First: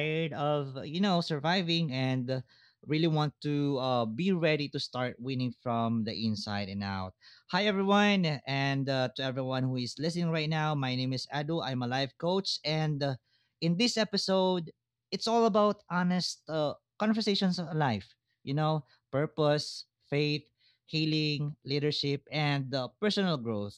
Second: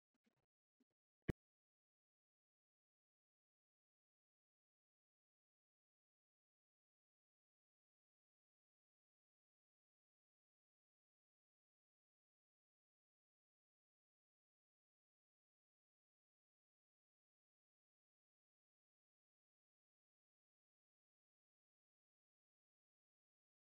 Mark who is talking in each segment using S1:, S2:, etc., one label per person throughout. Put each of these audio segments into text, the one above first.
S1: tired of, surviving and really want to be ready to start winning from the inside and out. Hi, everyone. And To everyone who is listening right now, my name is Edu. I'm a life coach. And In this episode, it's all about honest conversations on life, you know, purpose, faith, healing, leadership, and personal growth.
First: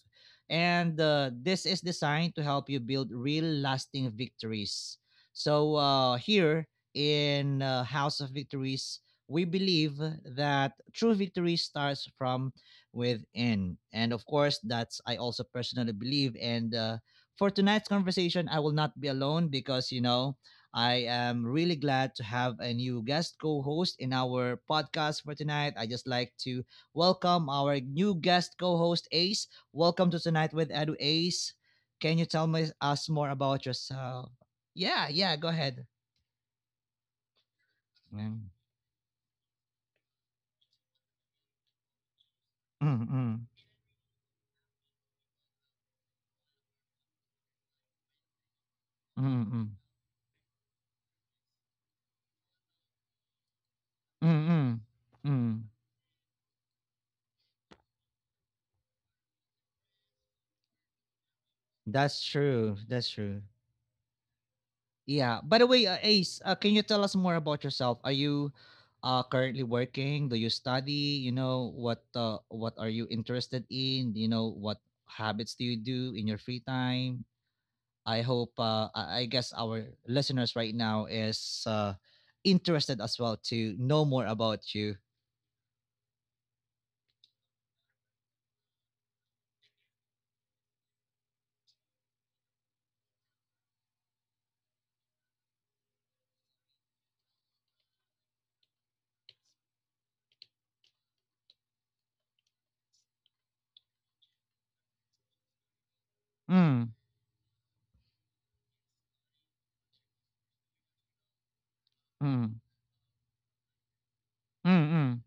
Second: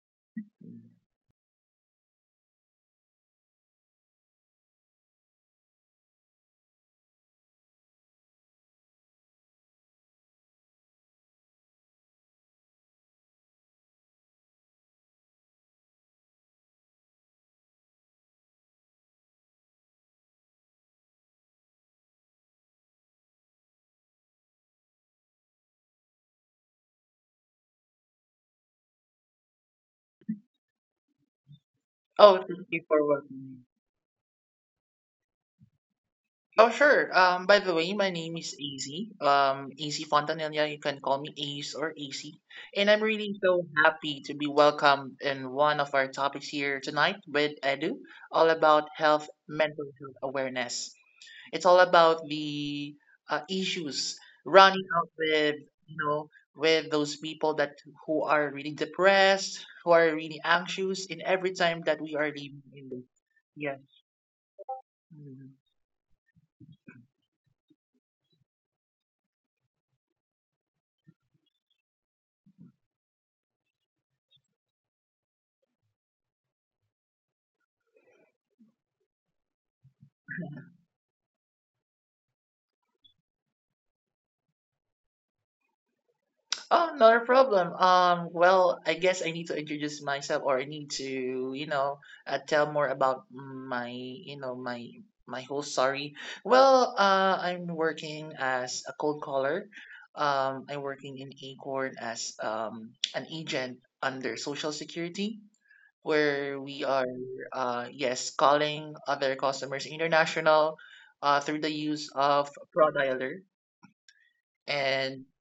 S1: And This is designed to help you build real lasting victories. So, here in House of Victories, we believe that true victory starts from within. And of course, that's I also personally believe. And For tonight's conversation, I will not be alone because, I am really glad to have a new guest co host in our podcast for tonight. I just like to welcome our new guest co-host Ace. Welcome to Tonight with Edu Ace. Can you tell us more about yourself? Yeah, yeah, go ahead. Mm, mm, mm, mm, mm, mm, mm, mm. That's true. That's true. Yeah. By the way, Ace, can you tell us more about yourself? Are you currently working? Do you study? You know what? What are you interested in? You know what habits do you do in your free time? I hope I guess our listeners right now is interested as well to know more about you. Mm, mm, mm, mm.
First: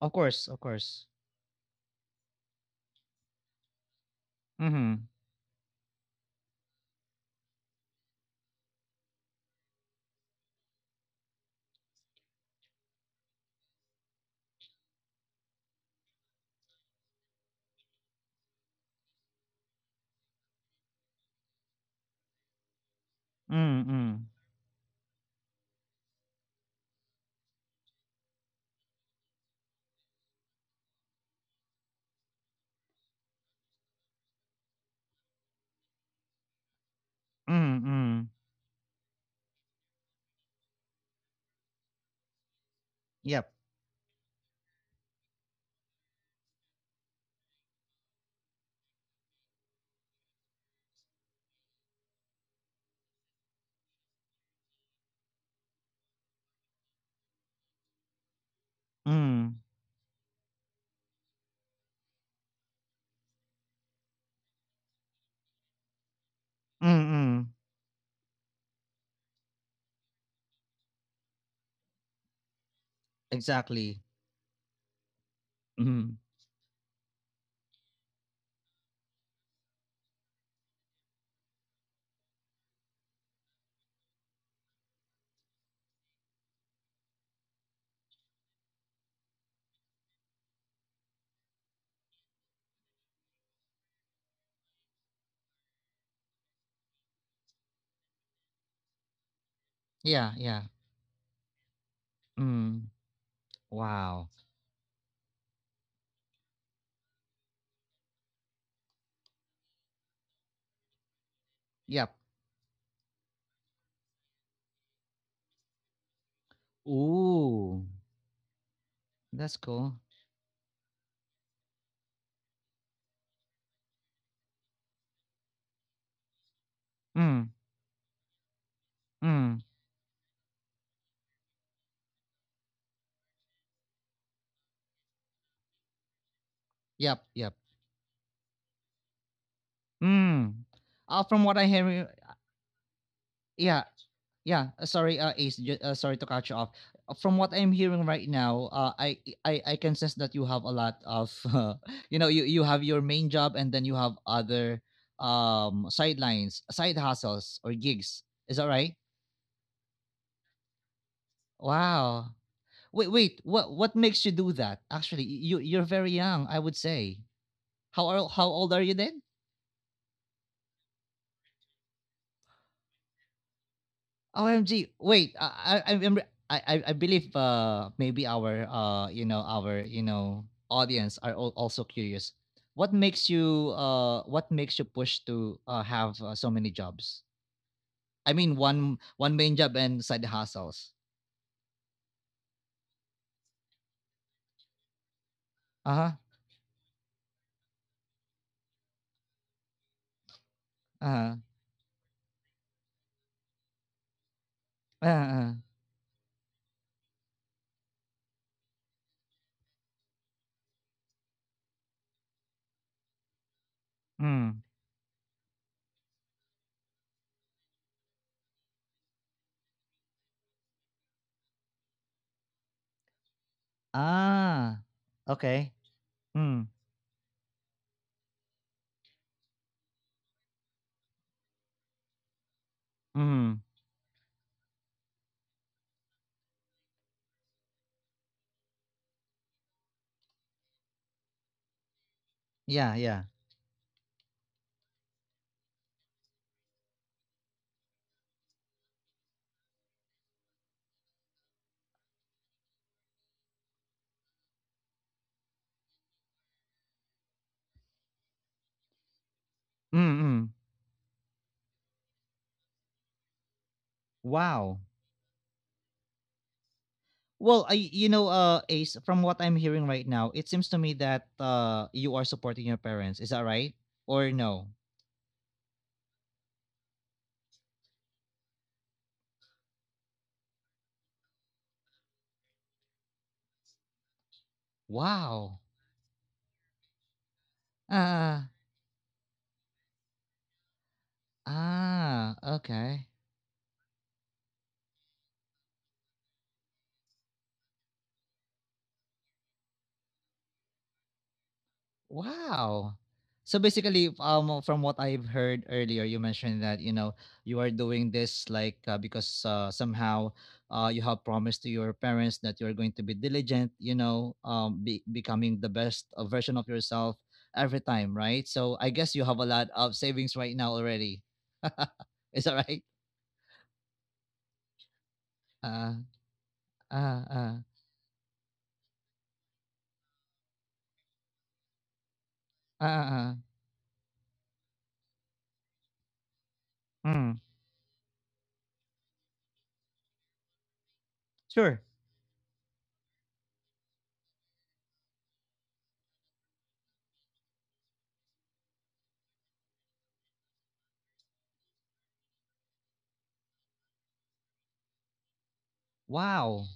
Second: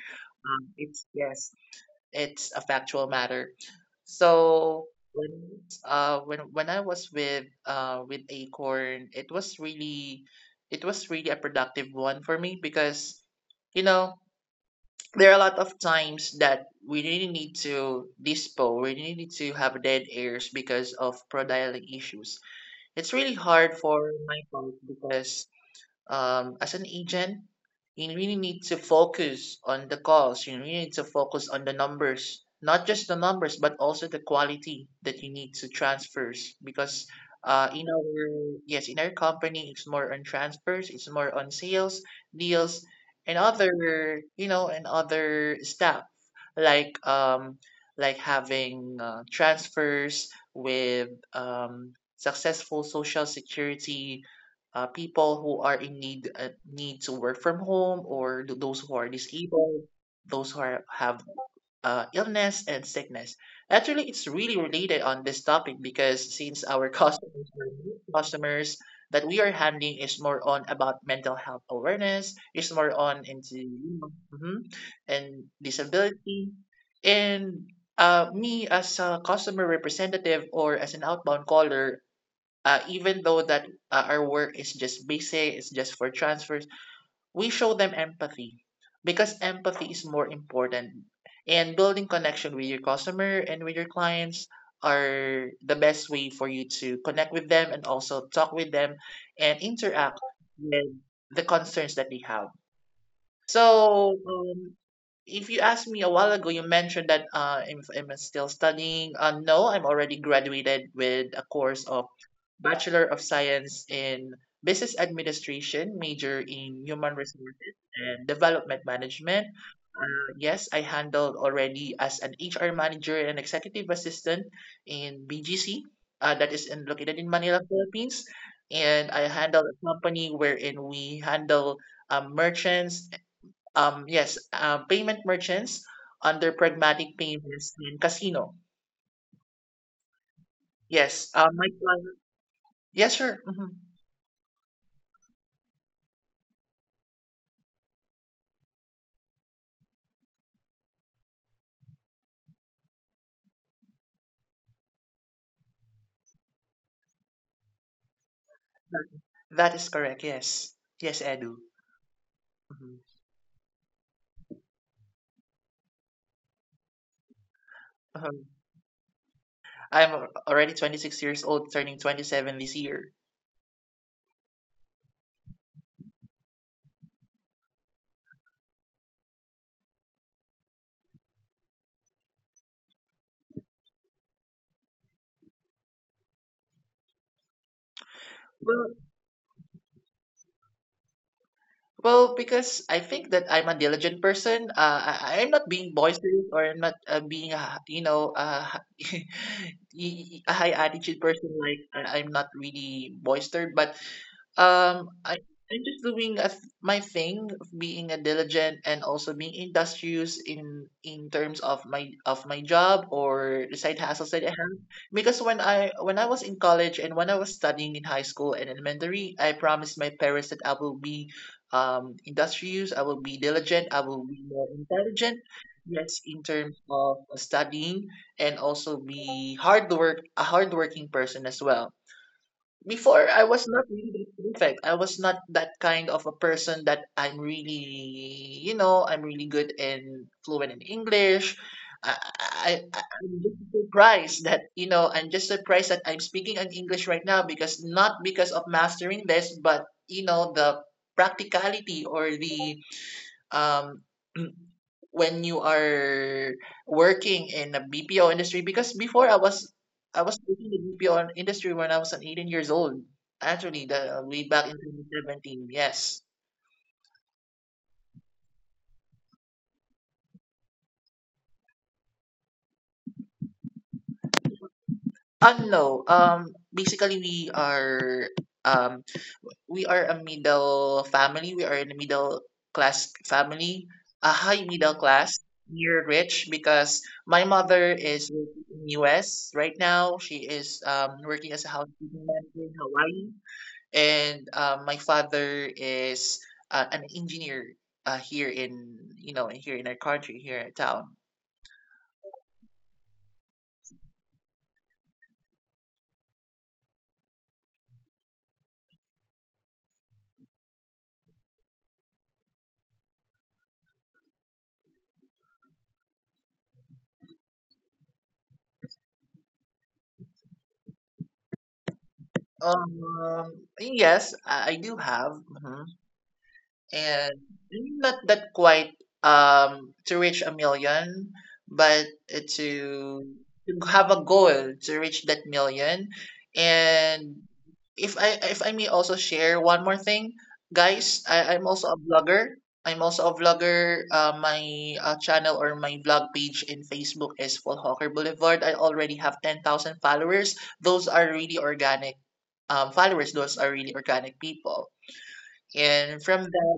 S1: Of course, of course. Mm-hmm. Mm, mm, mm, mm. Yep. Mm, mm, mm. Exactly. Mm. Yeah, yeah. Mm. Wow. Yep. Ooh. That's cool. Mm, mm, yep. Mm. From what I hear, yeah. Yeah, sorry, Ace. Sorry to cut you off. From what I'm hearing right now, I can sense that you have a lot of, you know, you have your main job and then you have other sidelines, side hustles or gigs. Is that right? Wow. Wait, wait. What makes you do that? Actually, you're very young. I would say. How old are you then? OMG. Wait, I I'm, I believe maybe our you know our you know audience are also curious. What makes you push to have so many jobs? I mean one main job and side hustles. Uh-huh. Uh-huh. Uh-huh. Uh-huh. Mm. Ah. Okay. Mm. Mm. Yeah, yeah. Mm, mm. Wow. Well, Ace, from what I'm hearing right now, it seems to me that you are supporting your parents. Is that right? Or no? Wow. Ah, ah. Okay. Wow. So basically, from what I've heard earlier, you mentioned that you know you are doing this like because somehow you have promised to your parents that you are going to be diligent, you know, becoming the best version of yourself every time, right? So I guess you have a lot of savings right now already. Is that right? Uh, uh, uh, uh, uh. Mm, sure. Wow.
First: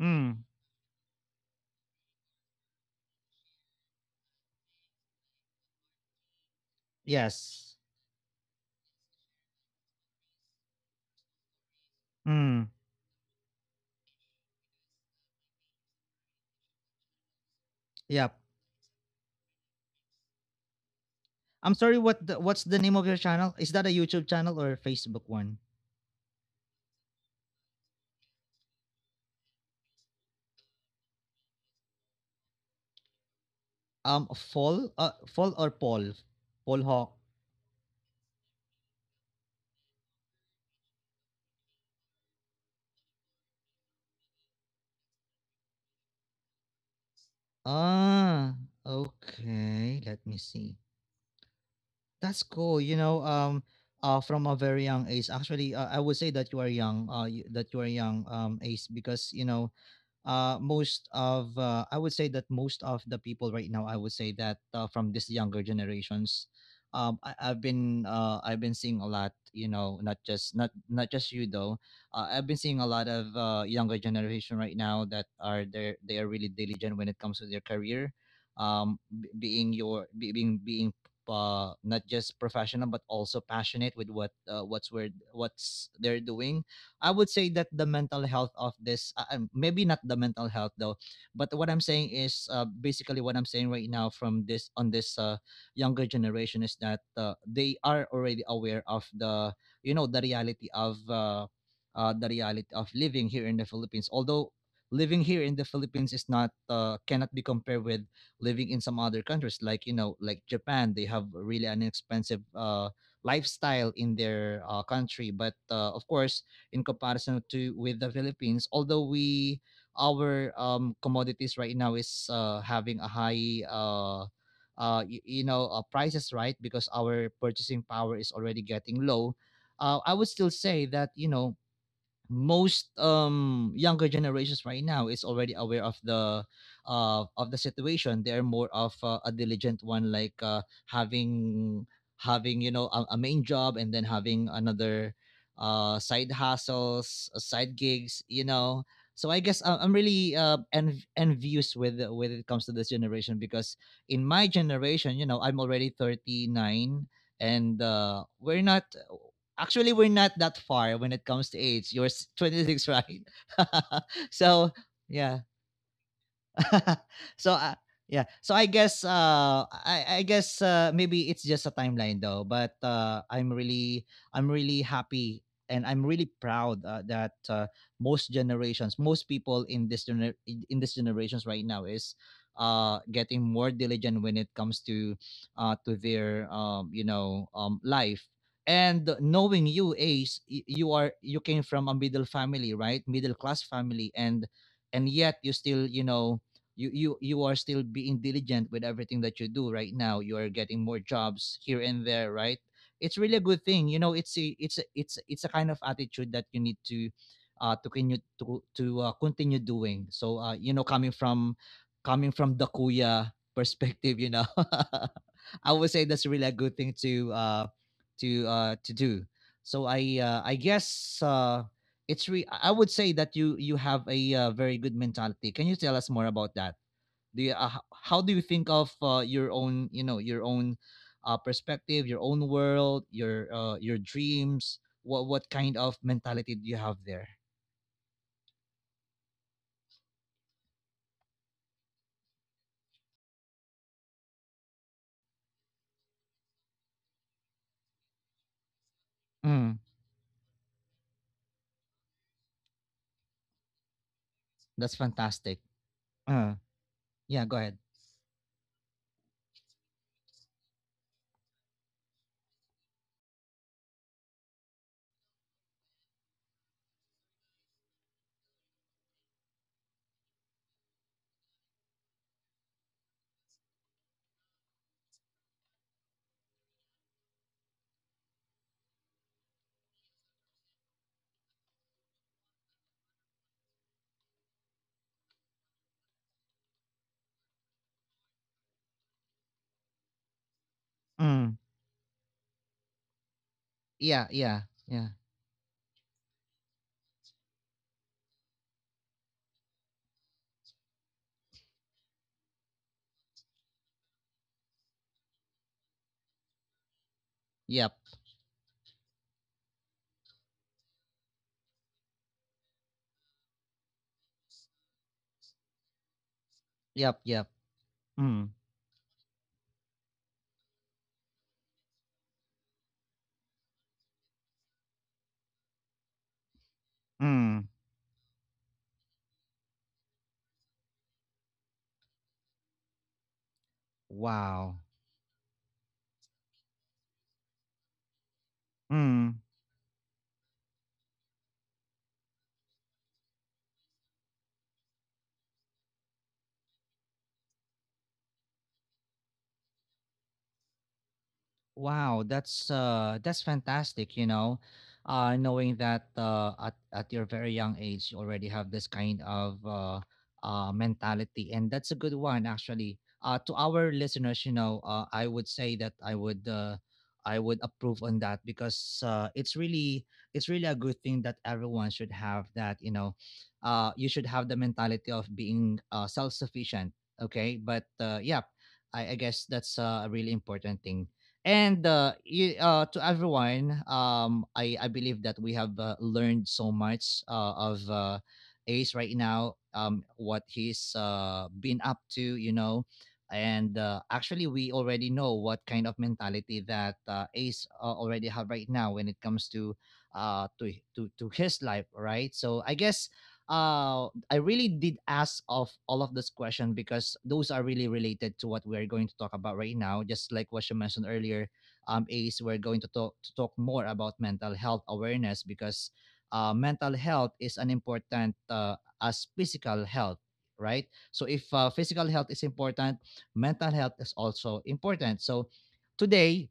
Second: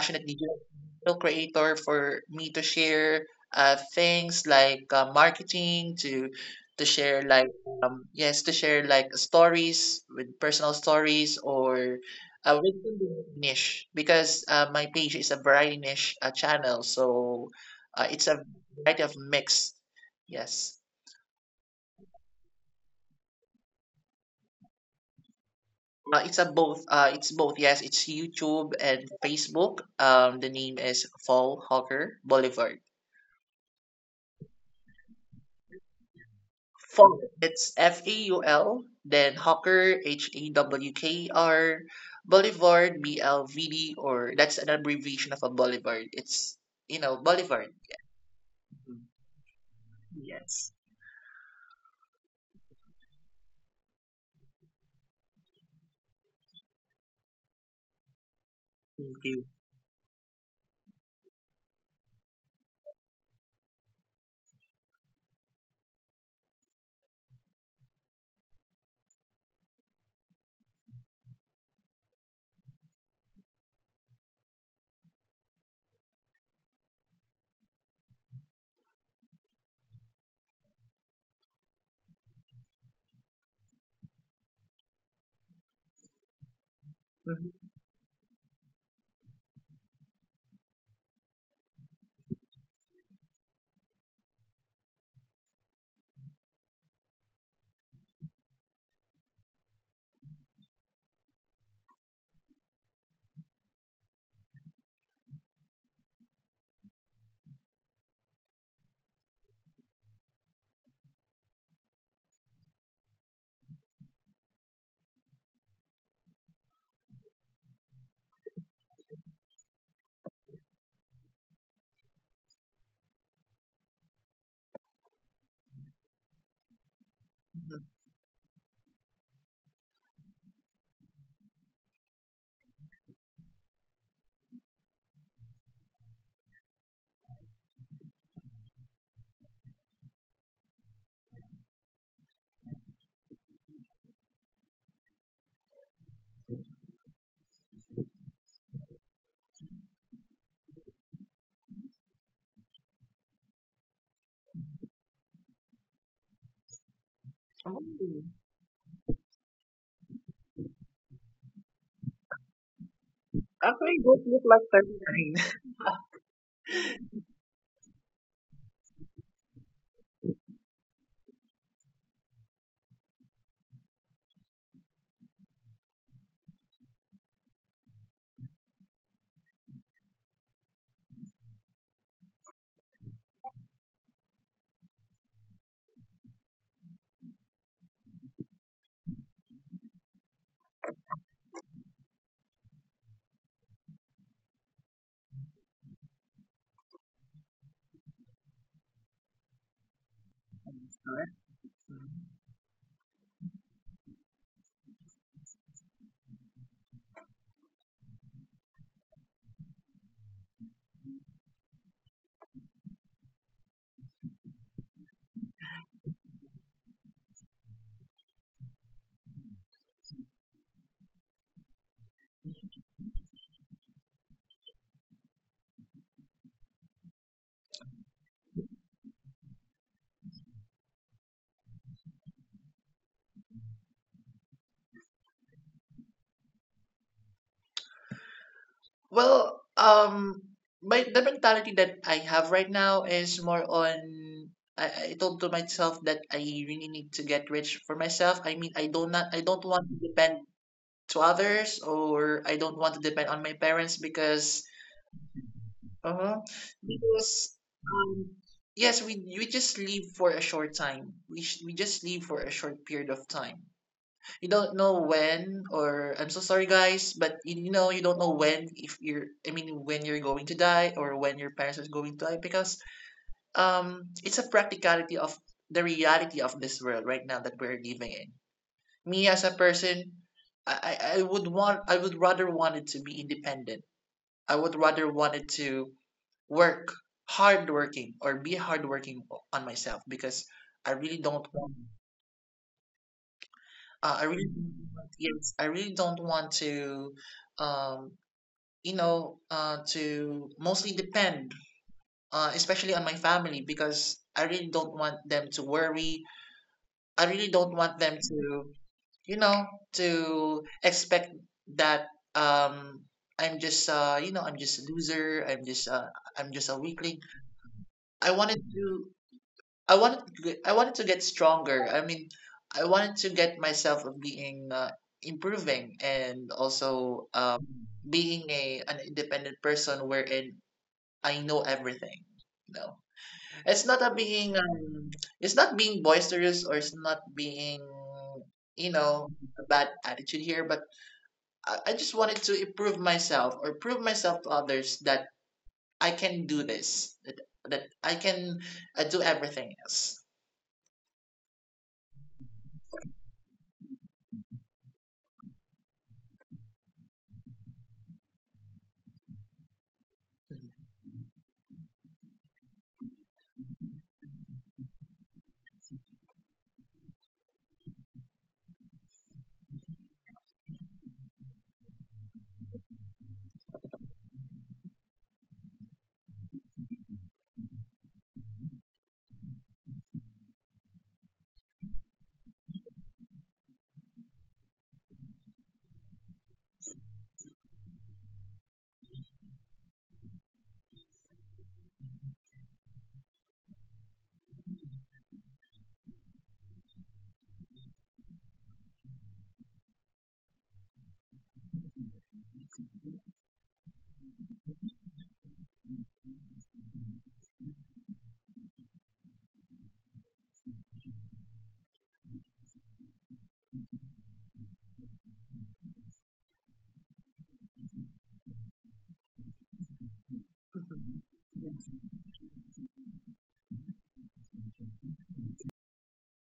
S1: Mm, yes. Mm, yep. I'm sorry, what's the name of your channel? Is that a YouTube channel or a Facebook one? Fall or Paul, Paul Hawk. Ah, okay. Let me see. That's cool. You know, from a very young age. Actually, I would say that you are young. That you are young. Age because you know, most of I would say that most of the people right now I would say that from this younger generations, I've been seeing a lot, you know, not just you though. I've been seeing a lot of younger generation right now that are they are really diligent when it comes to their career, b- being your be- being being not just professional but also passionate with what's they're doing. I would say that the mental health of this, maybe not the mental health though, but what I'm saying is basically what I'm saying right now from this younger generation is that they are already aware of the, you know, the reality of living here in the Philippines. Although living here in the Philippines is not cannot be compared with living in some other countries like, you know, like Japan. They have really an expensive lifestyle in their country, but of course in comparison to with the Philippines. Although we our commodities right now is having a high you know, prices, right, because our purchasing power is already getting low. I would still say that you know most younger generations right now is already aware of the situation. They are more of a diligent one, like having having, you know, a main job and then having another side hustles, side gigs, you know. So I guess I'm really envious with when it comes to this generation because in my generation, you know, I'm already 39, and we're not, actually, we're not that far when it comes to age. You're 26, right? So yeah. So yeah so I guess maybe it's just a timeline though, but I'm really happy and I'm really proud that most generations, most people in in this generations right now is getting more diligent when it comes to their life. And knowing you, Ace, you came from a middle family, right, middle class family, and yet you still, you know, you are still being diligent with everything that you do right now. You are getting more jobs here and there, right? It's really a good thing, you know. It's a kind of attitude that you need to continue doing. So, you know, coming from the kuya perspective, you know, I would say that's really a good thing to to do. So I would say that you have a very good mentality. Can you tell us more about that? Do you how do you think of your own, you know, your own perspective, your own world, your, your dreams? What kind of mentality do you have there? Mm, that's fantastic. uh, yeah, go ahead. Mm, yeah, yeah. Yeah. Yep. Yep, yep. Mm, mm, wow, mm. Wow, that's fantastic, you know. Knowing that at your very young age you already have this kind of mentality, and that's a good one actually. To our listeners, you know, I would approve on that because it's really a good thing that everyone should have that, you know. You should have the mentality of being self-sufficient, okay? But yeah, I guess that's a really important thing, and to everyone, I believe that we have learned so much of Ace right now, what he's been up to, you know. And Actually, we already know what kind of mentality that Ace already have right now when it comes to to his life, right? So I guess I really did ask of all of this question because those are really related to what we're going to talk about right now. Just like what you mentioned earlier, Ace, we're going to talk more about mental health awareness because mental health is an important as physical health, right? So if physical health is important, mental health is also important. So today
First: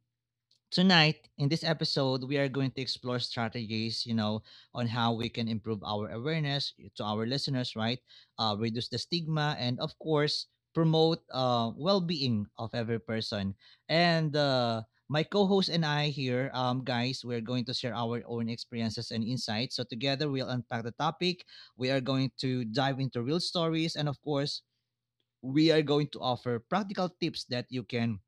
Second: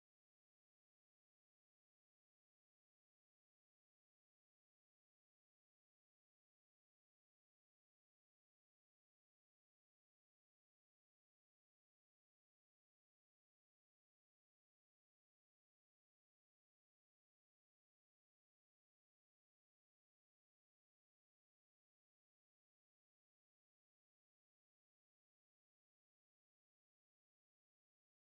S1: tonight, in this episode, we are going to explore strategies, you know, on how we can improve our awareness eh, to our listeners, right? Reduce the stigma and, of course, promote well being of every person. And My co host and I here, guys, we're going to share our own experiences and insights. So, together, we'll unpack the topic. We are going to dive into real stories. And, of course, we are going to offer practical tips that you can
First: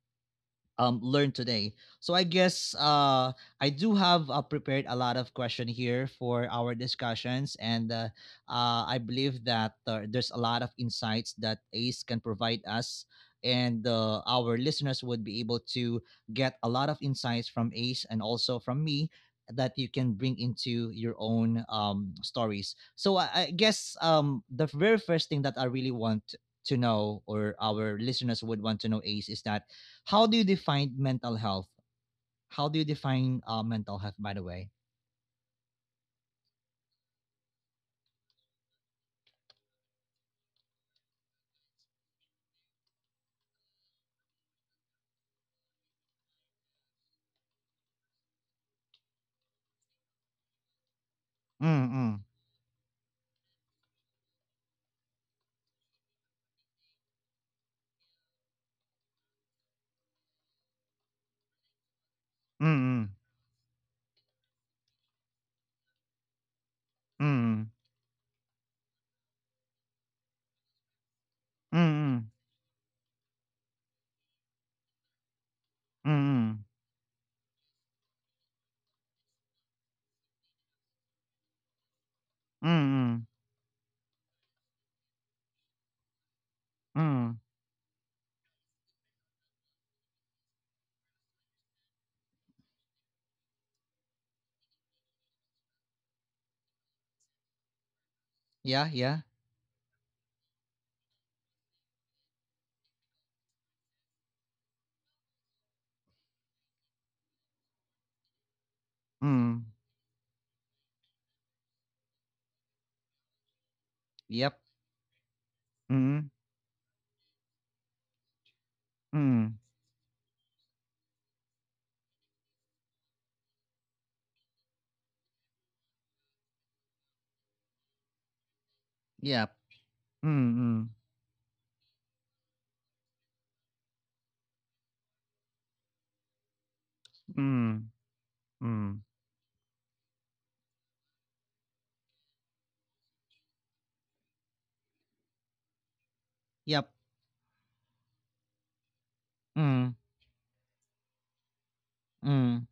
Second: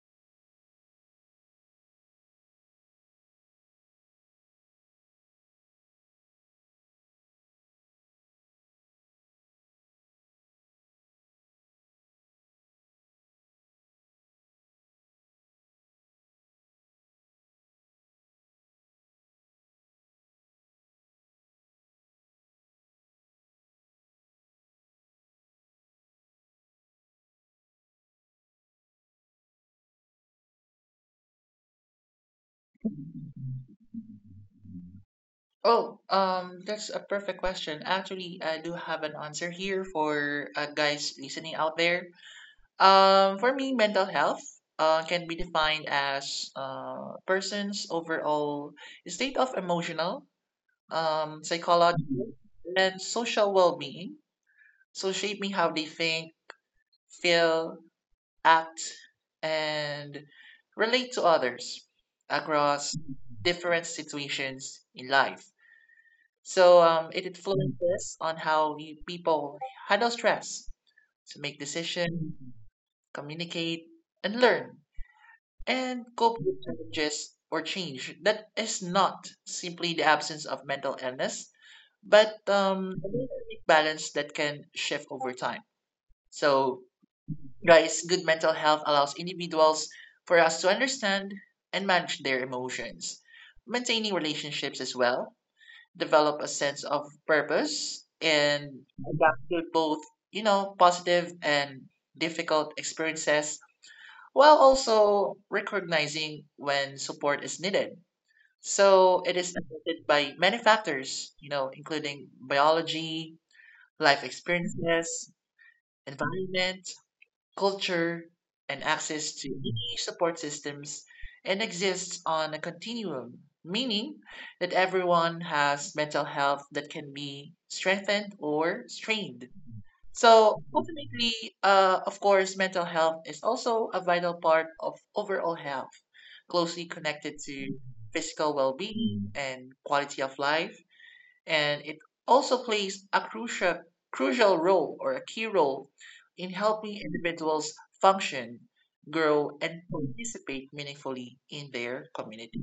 S1: learn today. So I guess I do have prepared a lot of question here for our discussions, and I believe that there's a lot of insights that Ace can provide us, and our listeners would be able to get a lot of insights from Ace and also from me that you can bring into your own stories. So I guess the very first thing that I really want to know, or our listeners would want to know, Ace, is that how do you define mental health? How do you define mental health, by the way? Mm-mm. Mm-mm. Mm-mm. Mm-mm. Mm-mm. Mm-mm. mm Yeah, yeah, mm yep, Mm-mm. Yep, Mm-mm. Mm-mm. Mm-mm. Yep. Mm-mm.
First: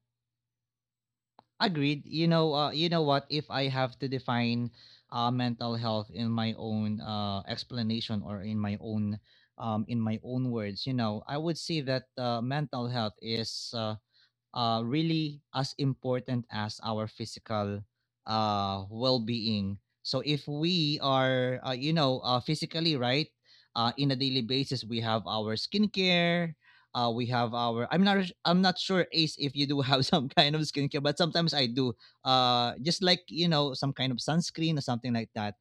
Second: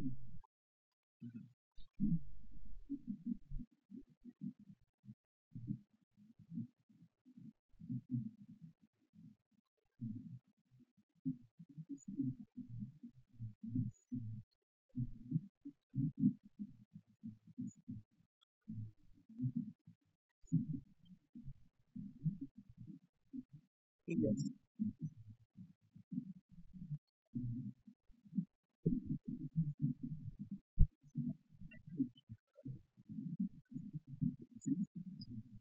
S1: Agreed. You know what? If I have to define mental health in my own explanation or in my own in my own words, you know, I would say that mental health is really as important as our physical well-being. So if we are, you know, physically right, in a daily basis, we have our skincare. We have our. I'm not. I'm not sure, Ace, if you do have some kind of skincare, but sometimes I do. Just like you know, some kind of sunscreen or something like that.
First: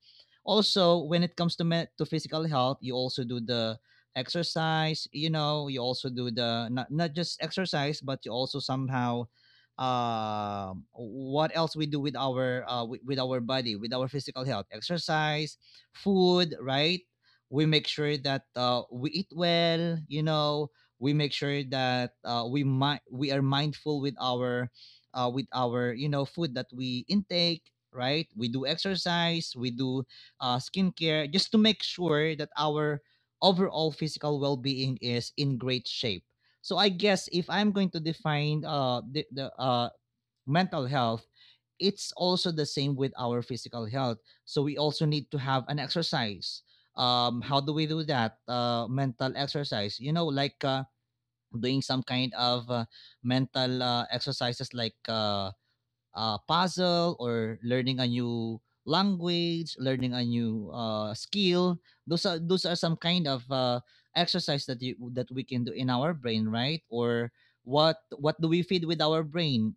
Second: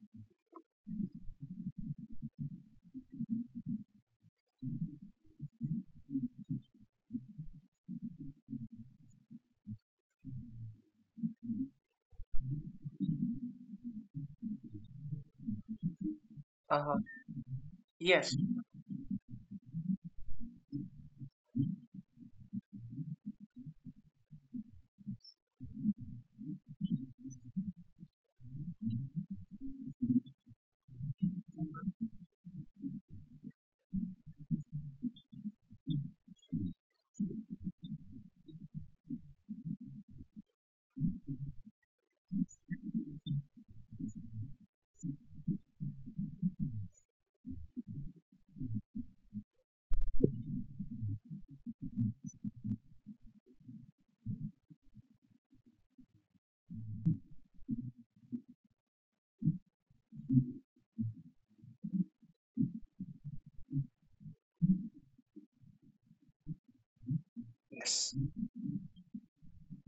S1: Also, when it comes to to physical health, you also do the exercise, you know, you also do the not just exercise but you also somehow, um, what else we do with our with our body, with our physical health, exercise, food, right? We make sure that we eat well, you know, we make sure that we are mindful with our with our, you know, food that we intake, right? We do exercise, we do skincare just to make sure that our overall physical well-being is in great shape. So I guess if I'm going to define the mental health, it's also the same with our physical health. So we also need to have an exercise. How do we do that? Mental exercise. You know, like doing some kind of mental exercises like puzzle or learning a new language, learning a new skill. Those are some kind of exercise that you that we can do in our brain, right? Or what do we feed with our brain?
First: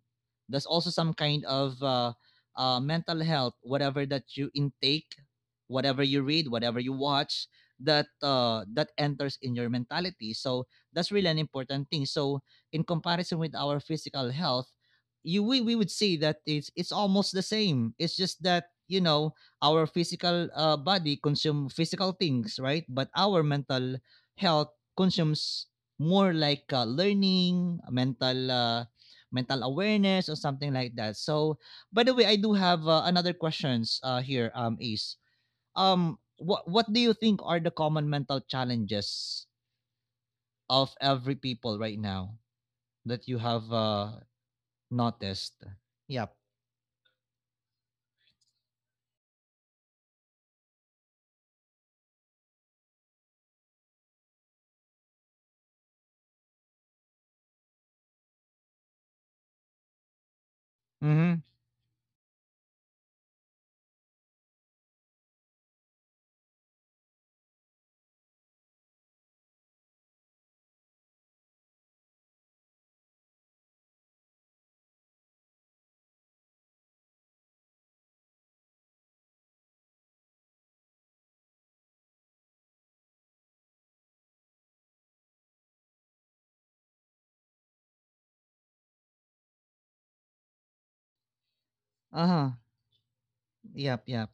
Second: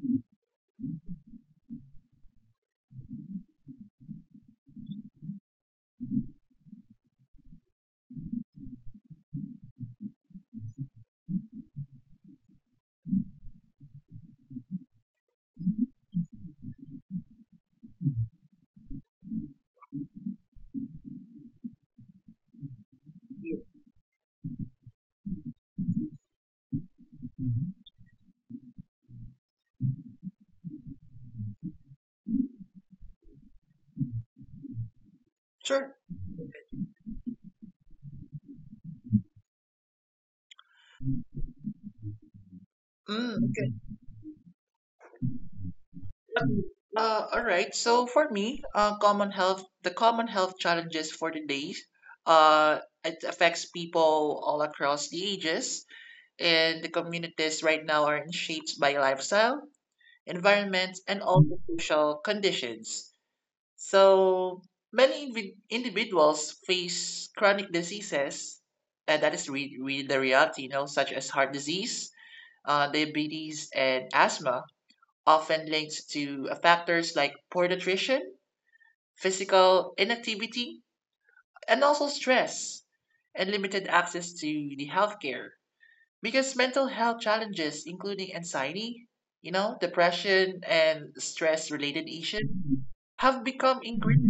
S1: That's also some kind of mental health. Whatever that you intake, whatever you read, whatever you watch, that that enters in your mentality. So that's really an important thing. So in comparison with our physical health, we would see that it's almost the same. It's just that, you know, our physical body consume physical things, right? But our mental health consumes more like learning mental mental awareness or something like that. So, by the way, I do have another questions here, um, Ace. um what do you think are the common mental challenges of every people right now that you have noticed? Yep. Mm-hmm. Uh-huh. Yep, yep.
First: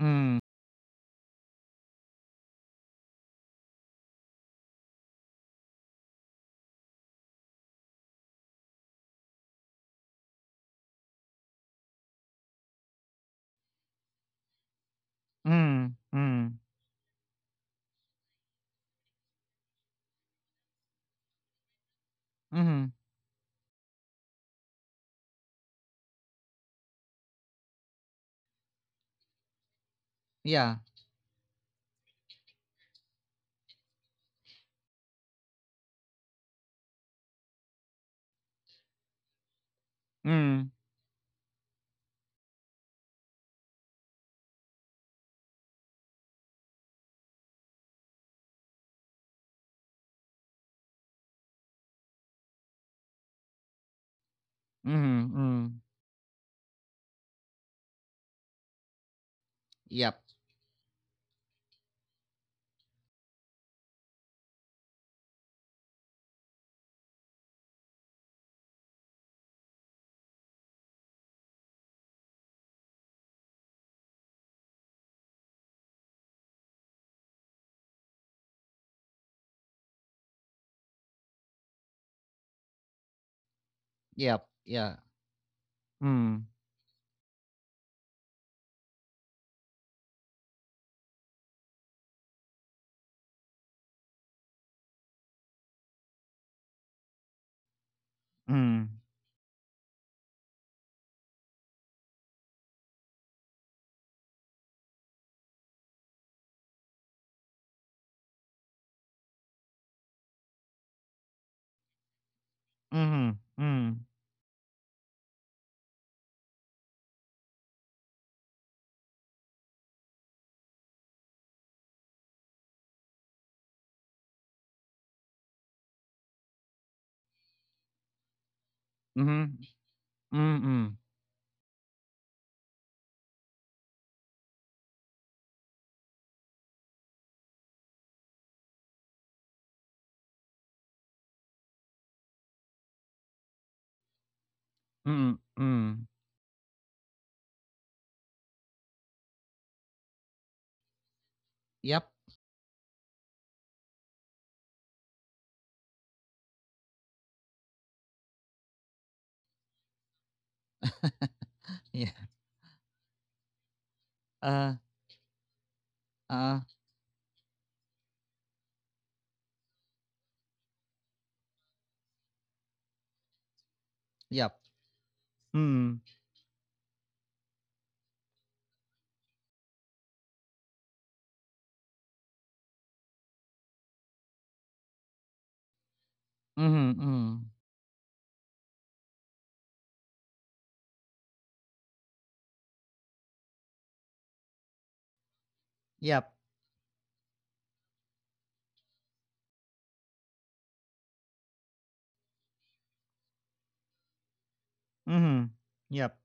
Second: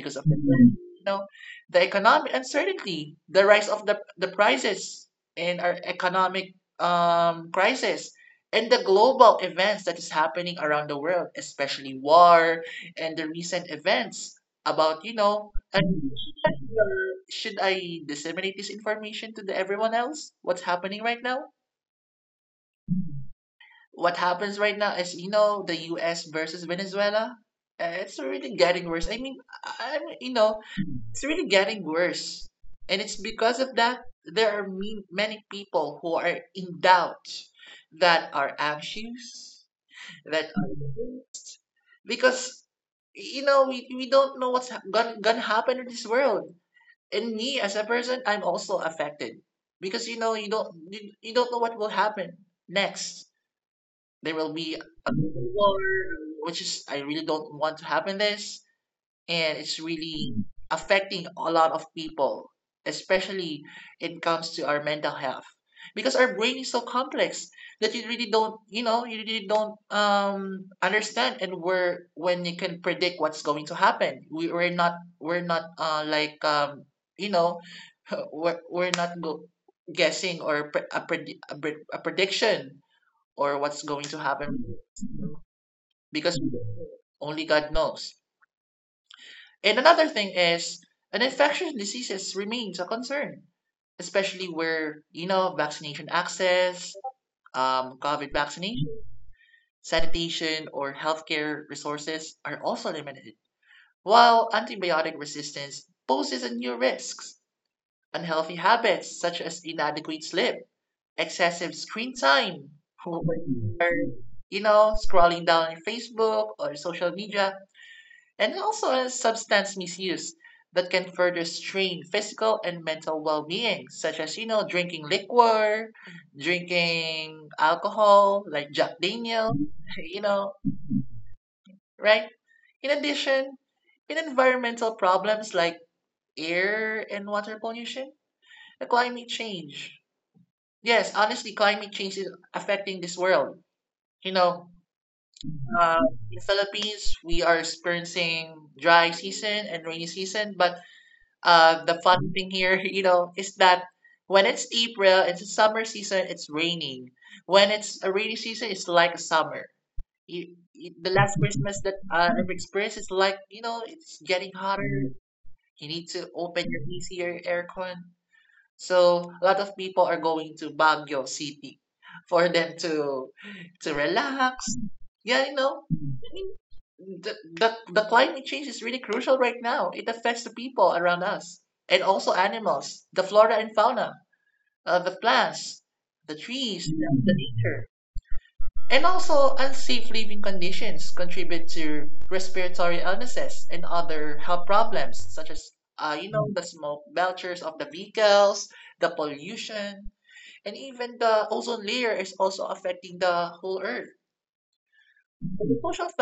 S1: Mm. Mm. Mm. Mhm. Yeah. Mm. Mhm. Mm. Yep. Yep. Yeah. Mm. Mm. Mhm. Mm. Mhm. Mm. Mm. Mm. Yep. Yeah. Uh. Uh. Yep. Mm. Mhm. Mm. Yep. Mhm. Yep.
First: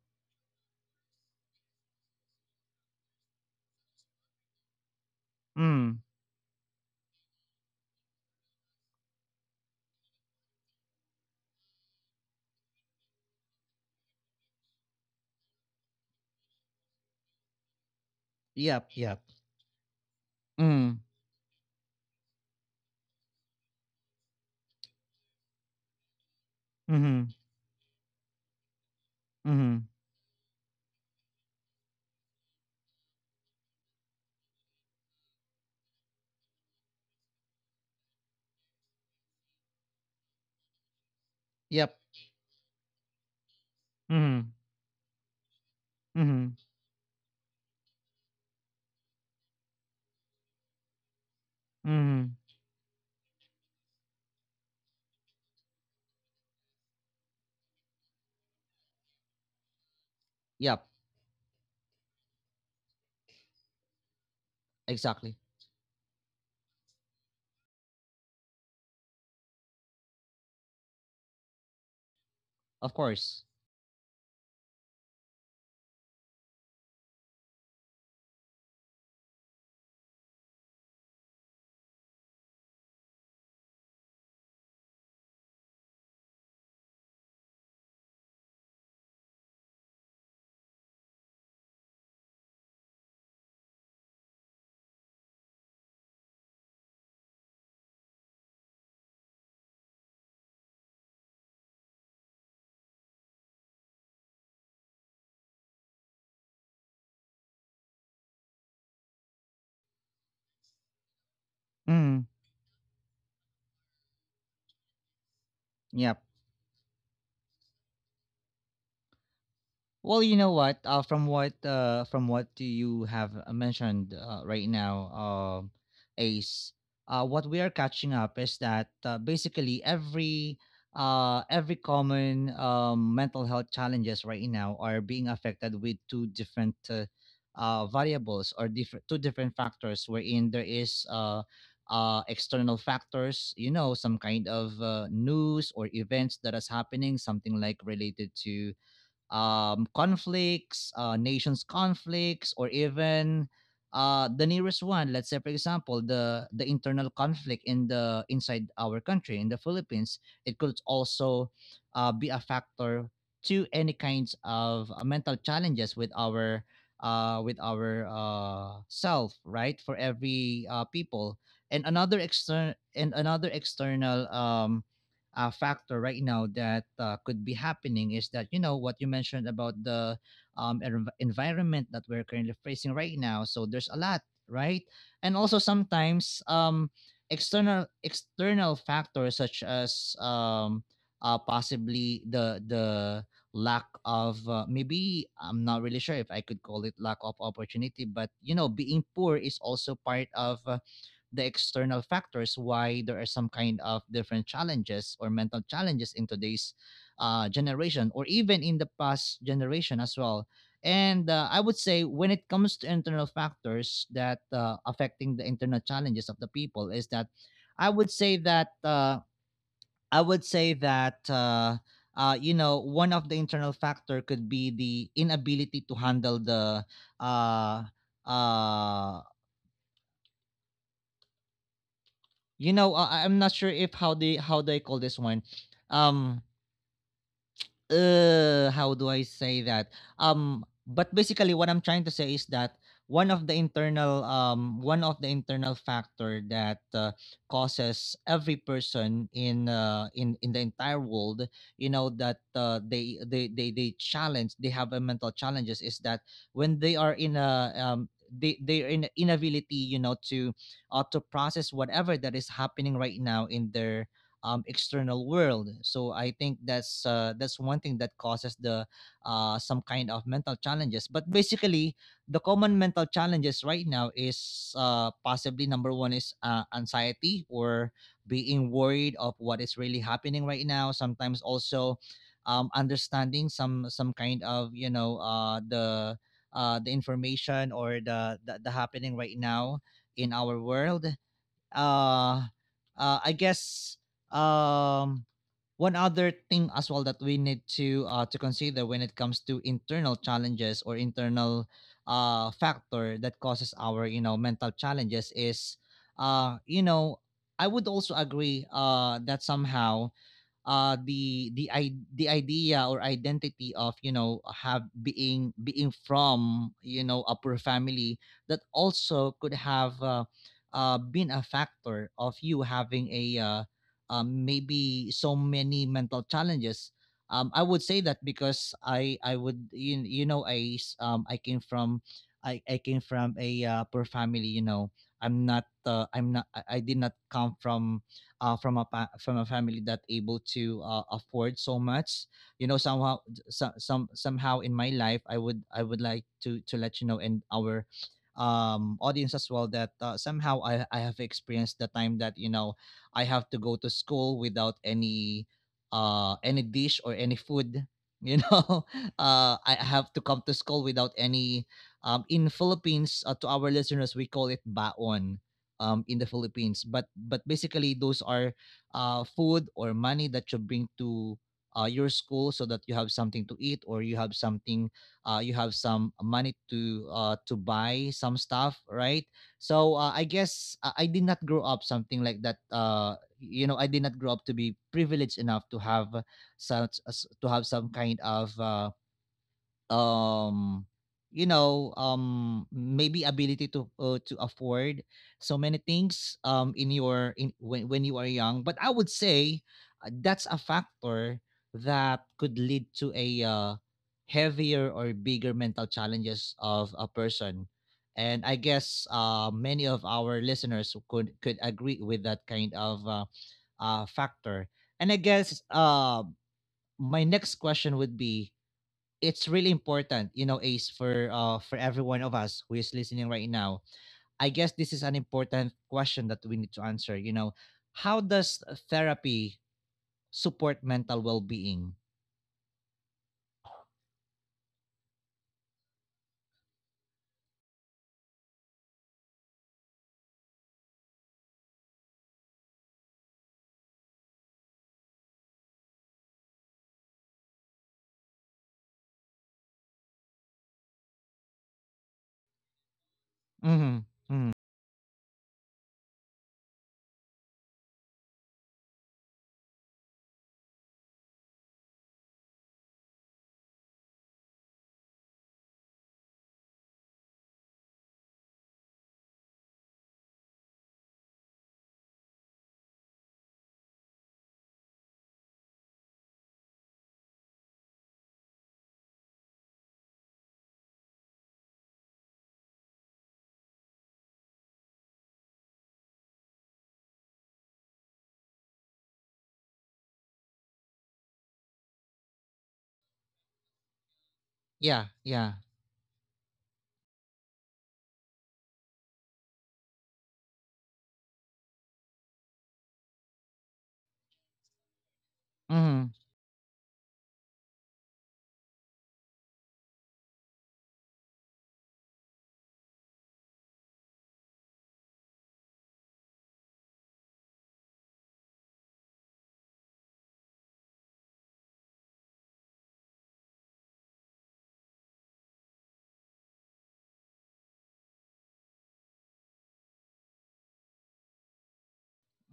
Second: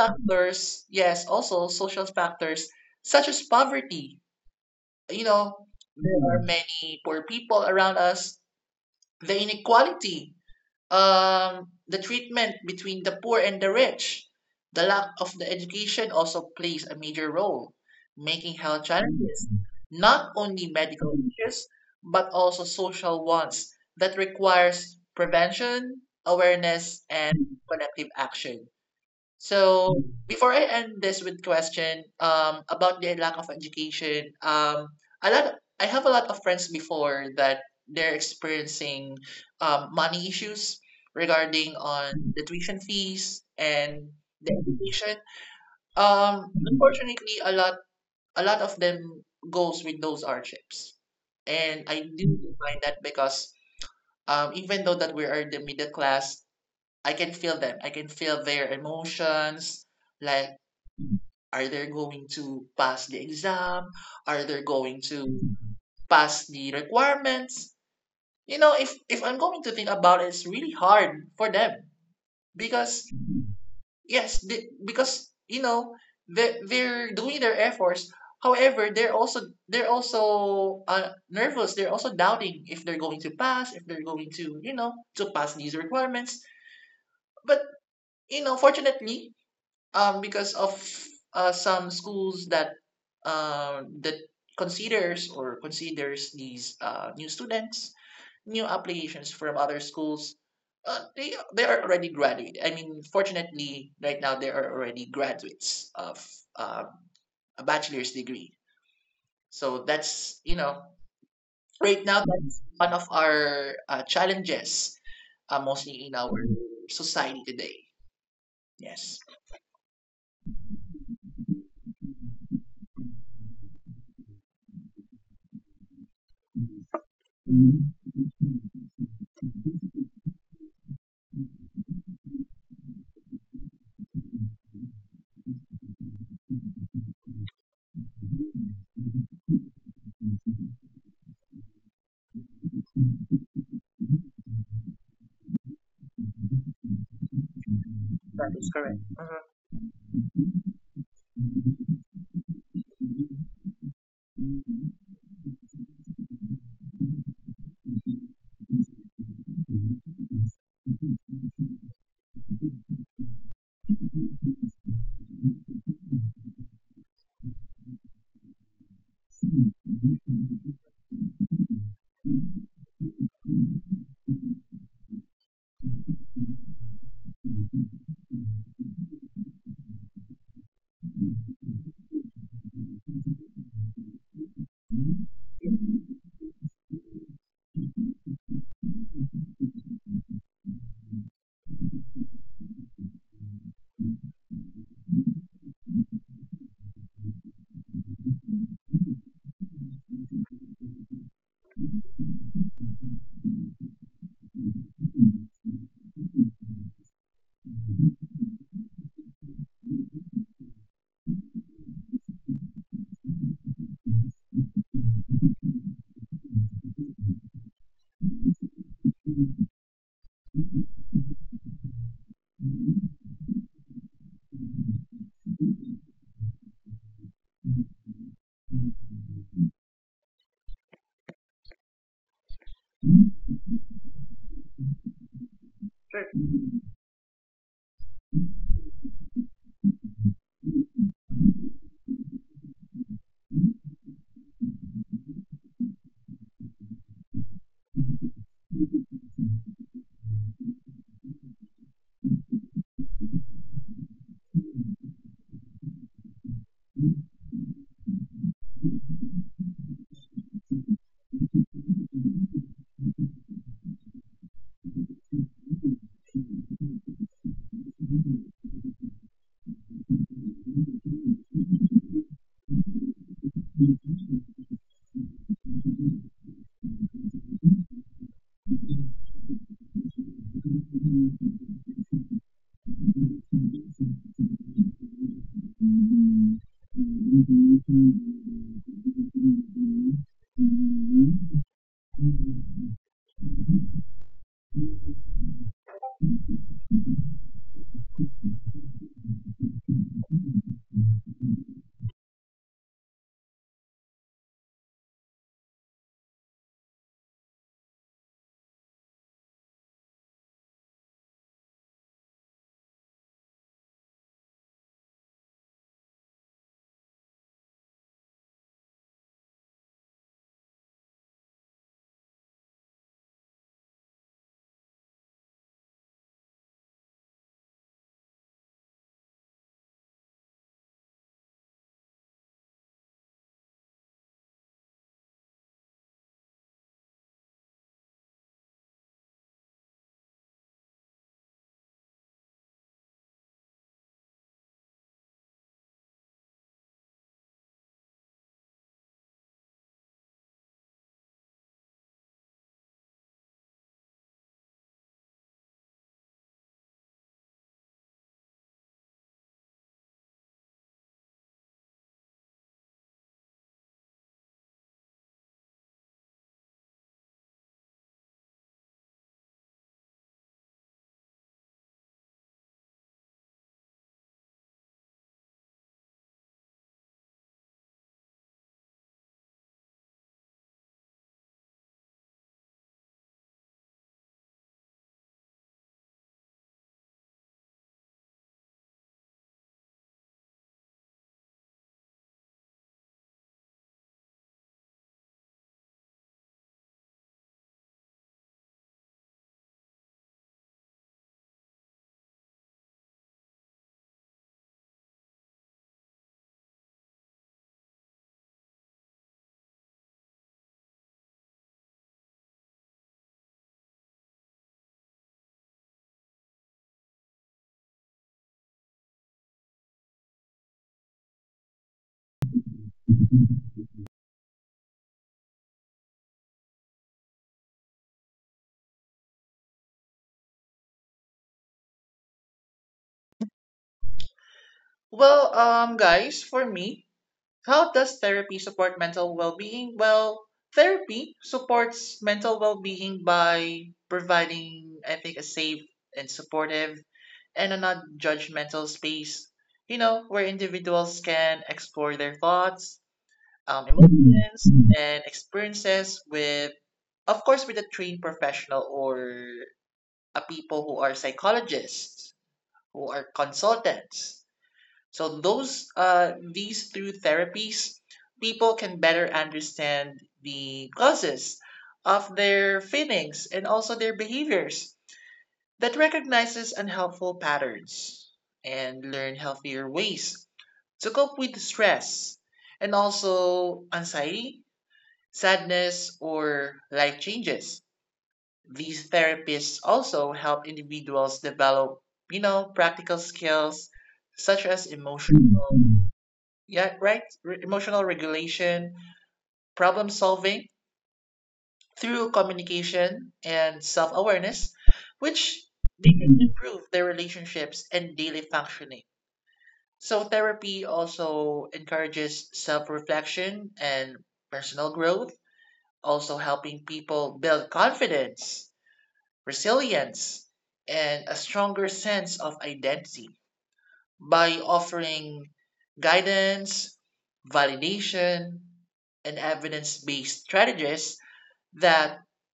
S1: Mm. Yep. Yep. Mm. Mhm. Mhm. Yep. Mhm. Mhm. Mhm. Yep. Exactly. Of course. Hmm, yep. Well, you know what? From what do you have mentioned right now, Ace? What we are catching up is that basically every common, mental health challenges right now are being affected with two different variables or different two different factors, wherein there is external factors, you know, some kind of news or events that is happening, something like related to, conflicts, nations' conflicts, or even the nearest one. Let's say, for example, the internal conflict in the inside our country in the Philippines. It could also be a factor to any kinds of mental challenges with our self, right? For every people, and another external, factor right now that could be happening is that, you know, what you mentioned about the, environment that we're currently facing right now. So there's a lot, right? And also sometimes, external factors such as, possibly the lack of, maybe I'm not really sure if I could call it lack of opportunity, but you know being poor is also part of the external factors why there are some kind of different challenges or mental challenges in today's generation or even in the past generation as well. And I would say when it comes to internal factors that affecting the internal challenges of the people is that I would say that I would say that you know, one of the internal factor could be the inability to handle the uh, uh, you know. I'm not sure if how they call this one. Um, Uh, how do I say that? But basically, what I'm trying to say is that one of the internal factor that causes every person in the entire world, you know, that they have a mental challenges is that when they are in a, um, they their in inability, you know, to process whatever that is happening right now in their, external world. So I think that's one thing that causes the some kind of mental challenges. But basically, the common mental challenges right now is possibly number one is anxiety or being worried of what is really happening right now. Sometimes also, understanding some kind of, you know, the information or the, the happening right now in our world. uh, I guess, um, one other thing as well that we need to consider when it comes to internal challenges or internal factor that causes our, you know, mental challenges is, you know, I would also agree that somehow the idea or identity of, you know, have being being from, you know, a poor family, that also could have been a factor of you having a maybe so many mental challenges. Um, I would say that because I would, you know, I came from, I came from a, poor family, you know. I'm not, I did not come from, from a family that able to afford so much, you know. Somehow, somehow in my life, I would, I would like to let you know and our, um, audience as well that, somehow I have experienced the time that, you know, I have to go to school without any any dish or any food, you know. Uh, I have to come to school without any, um, in philippines, to our listeners, we call it baon, in the Philippines. But basically, those are food or money that you bring to your school so that you have something to eat or you have something, you have some money to buy some stuff, right? So I guess I did not grow up something like that. You know, I did not grow up to be privileged enough to have such as to have some kind of, um you know, um, maybe ability to afford so many things, um, in your when you are young. But I would say, that's a factor that could lead to a, heavier or bigger mental challenges of a person. And I guess many of our listeners who could agree with that kind of, factor. And I guess, my next question would be, it's really important, you know, Ace, for every one of us who is listening right now. I guess this is an important question that we need to answer. You know, how does therapy support mental well-being? Mm-hmm. Mm-hmm. Yeah, yeah. Mm-hmm.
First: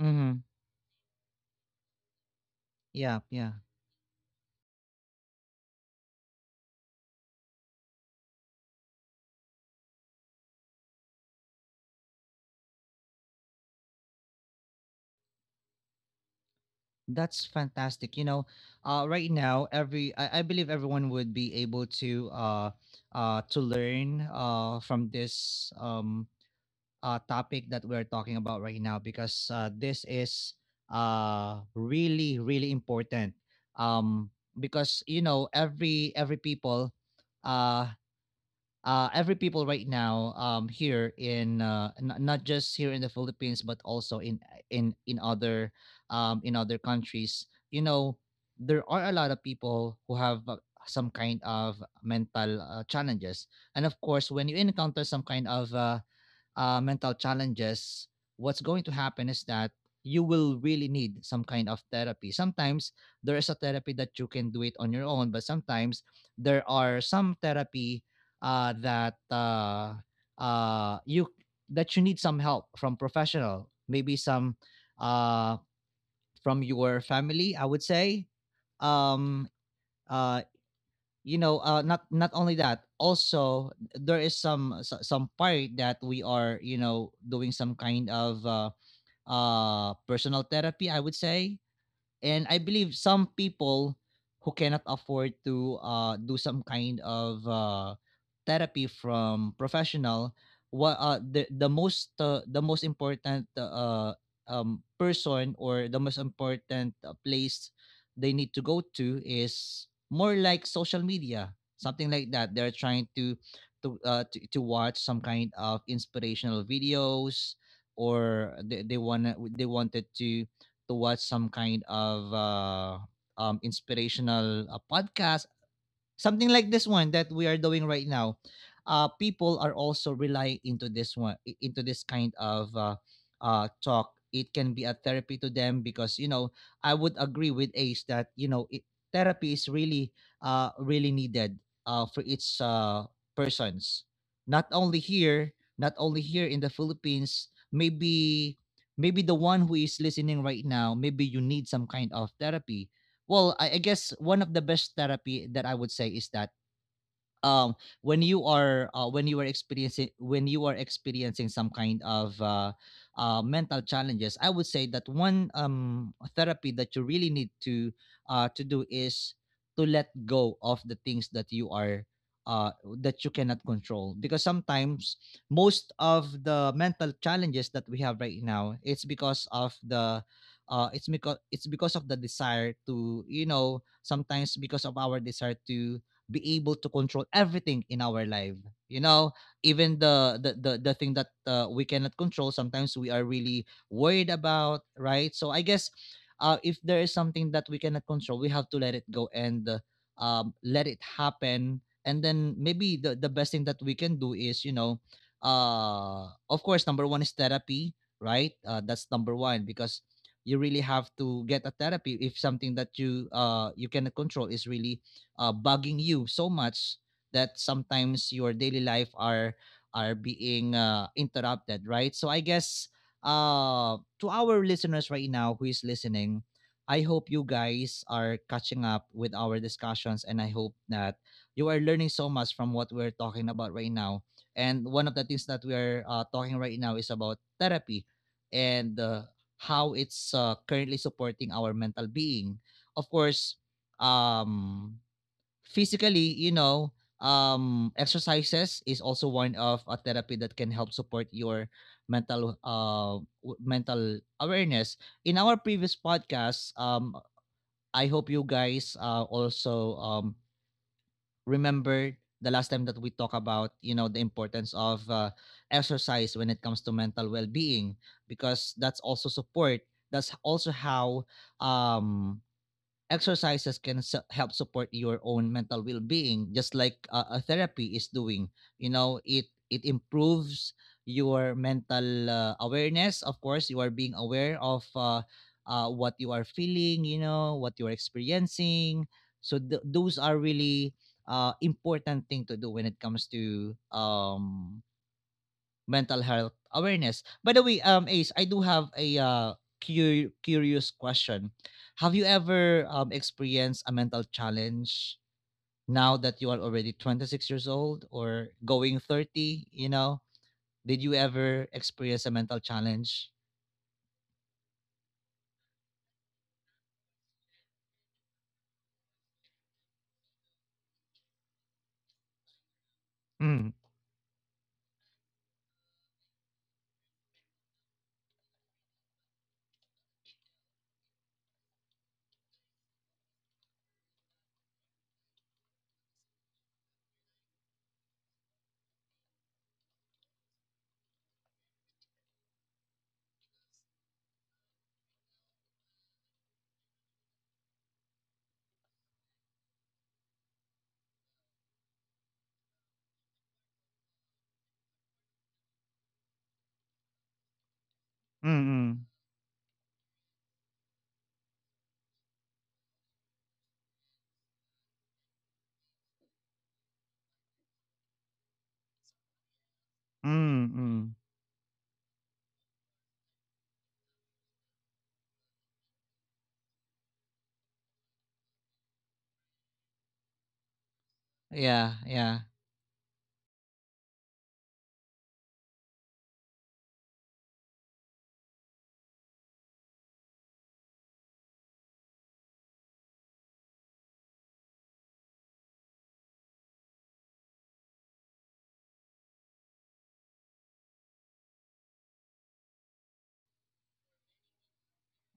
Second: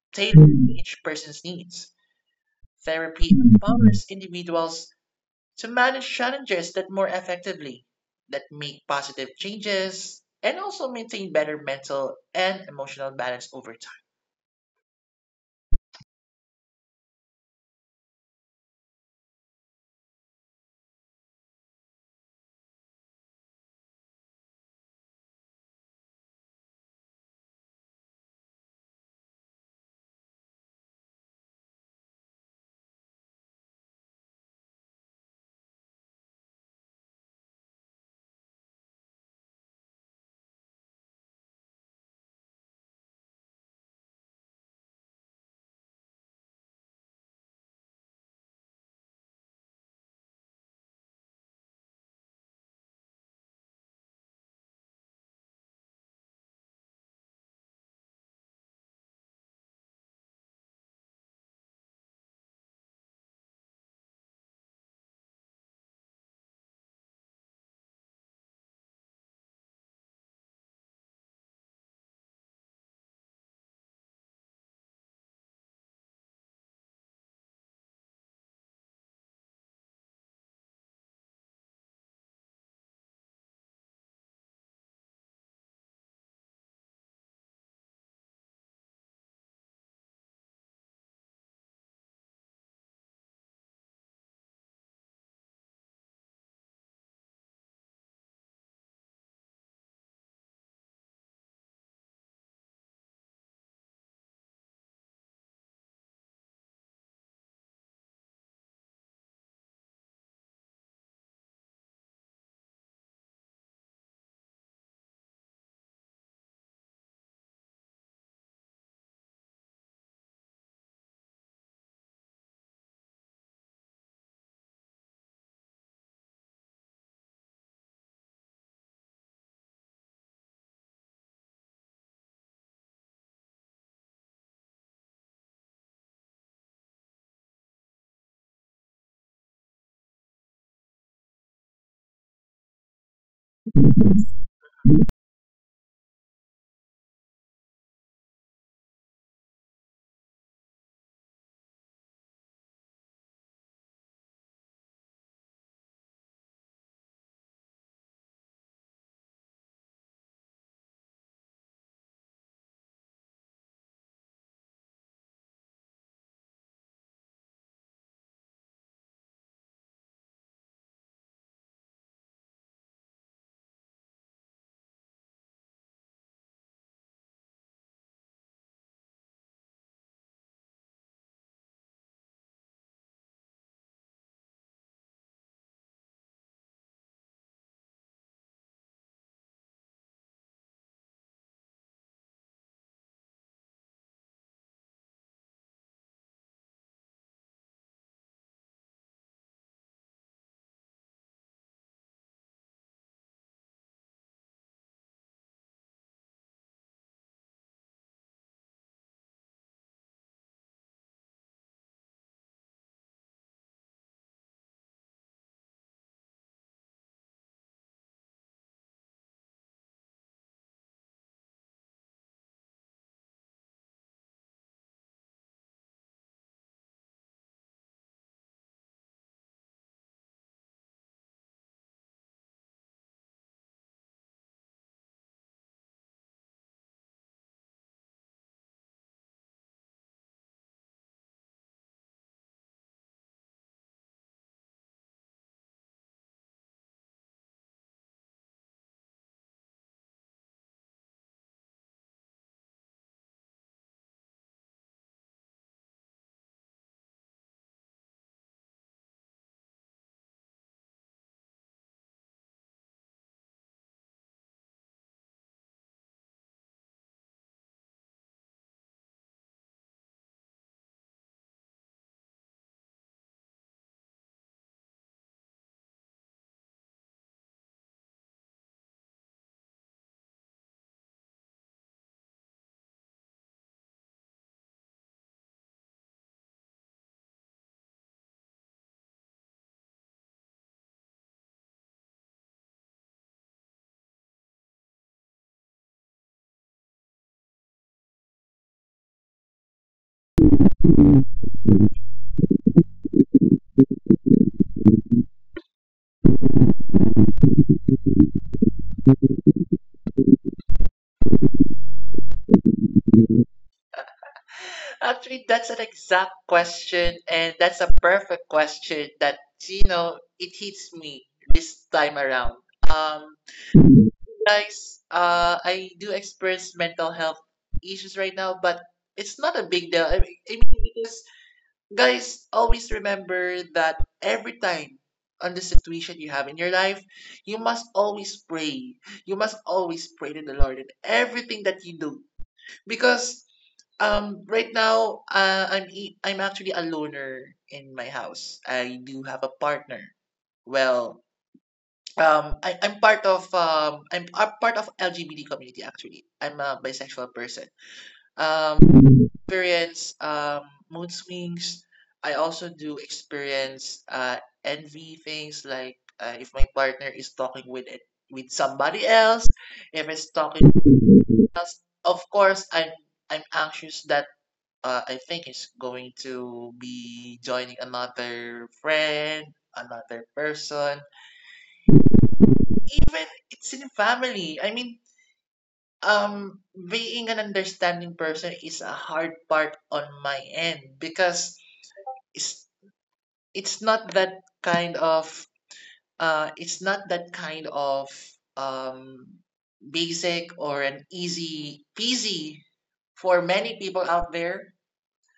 S1: Mm-hmm. Yeah, yeah. That's fantastic. You know, right now, I believe everyone would be able to learn from this topic that we're talking about right now because this is really really important um, because you know every people uh, every people right now, here in not just here in the Philippines but also in other, in other countries, you know, there are a lot of people who have some kind of mental challenges. And of course, when you encounter some kind of mental challenges, what's going to happen is that you will really need some kind of therapy. Sometimes there is a therapy that you can do it on your own, but sometimes there are some therapy uh, that uh, uh, you that you need some help from professional, maybe some uh, from your family. I would say, um, uh, you know, not not only that, also there is some some part that we are, you know, doing some kind of personal therapy, I would say. And I believe some people who cannot afford to do some kind of therapy from professional, what the most the most important person or the most important place they need to go to is more like social media, something like that. They're trying to to watch some kind of inspirational videos, or they wanna they wanted to watch some kind of inspirational podcast. Something like this one that we are doing right now. People are also relying into this one, into this kind of talk. It can be a therapy to them because, you know, I would agree with Ace that, you know, it, therapy is really, really needed for its persons. Not only here, not only here in the Philippines. Maybe maybe the one who is listening right now, maybe you need some kind of therapy. Well, I guess one of the best therapy that I would say is that, um when you are when you are experiencing some kind of mental challenges, I would say that one therapy that you really need to do is to let go of the things that you are uh that you cannot control. Because sometimes most of the mental challenges that we have right now, it's because of the it's because of the desire to, you know, sometimes because of our desire to be able to control everything in our life, you know. Even the the thing that we cannot control, sometimes we are really worried about, right? So I guess if there is something that we cannot control, we have to let it go and let it happen. And then maybe the best thing that we can do is, you know, of course, number one is therapy, right? That's number one, because you really have to get a therapy if something that you you cannot control is really bugging you so much that sometimes your daily life are being interrupted, right? So I guess, to our listeners right now who is listening, I hope you guys are catching up with our discussions, and I hope that you are learning so much from what we're talking about right now. And one of the things that we are talking right now is about therapy and how it's currently supporting our mental being. Of course, um, physically, you know, exercises is also one of a therapy that can help support your mental mental awareness. In our previous podcast, I hope you guys also remember the last time that we talk about, you know, the importance of exercise when it comes to mental well-being, because that's also support, that's also how, um exercises can help support your own mental well-being, just like a therapy is doing. You know, it improves your mental awareness. Of course, you are being aware of what you are feeling, you know, what you are experiencing. So those are really important thing to do when it comes to mental health awareness. By the way, Ace, I do have a curious question. Have you ever experienced a mental challenge now that you are already 26 years old or going 30? You know, did you ever experience a mental challenge? Mm, mm, mm, mm, mm. Yeah, yeah,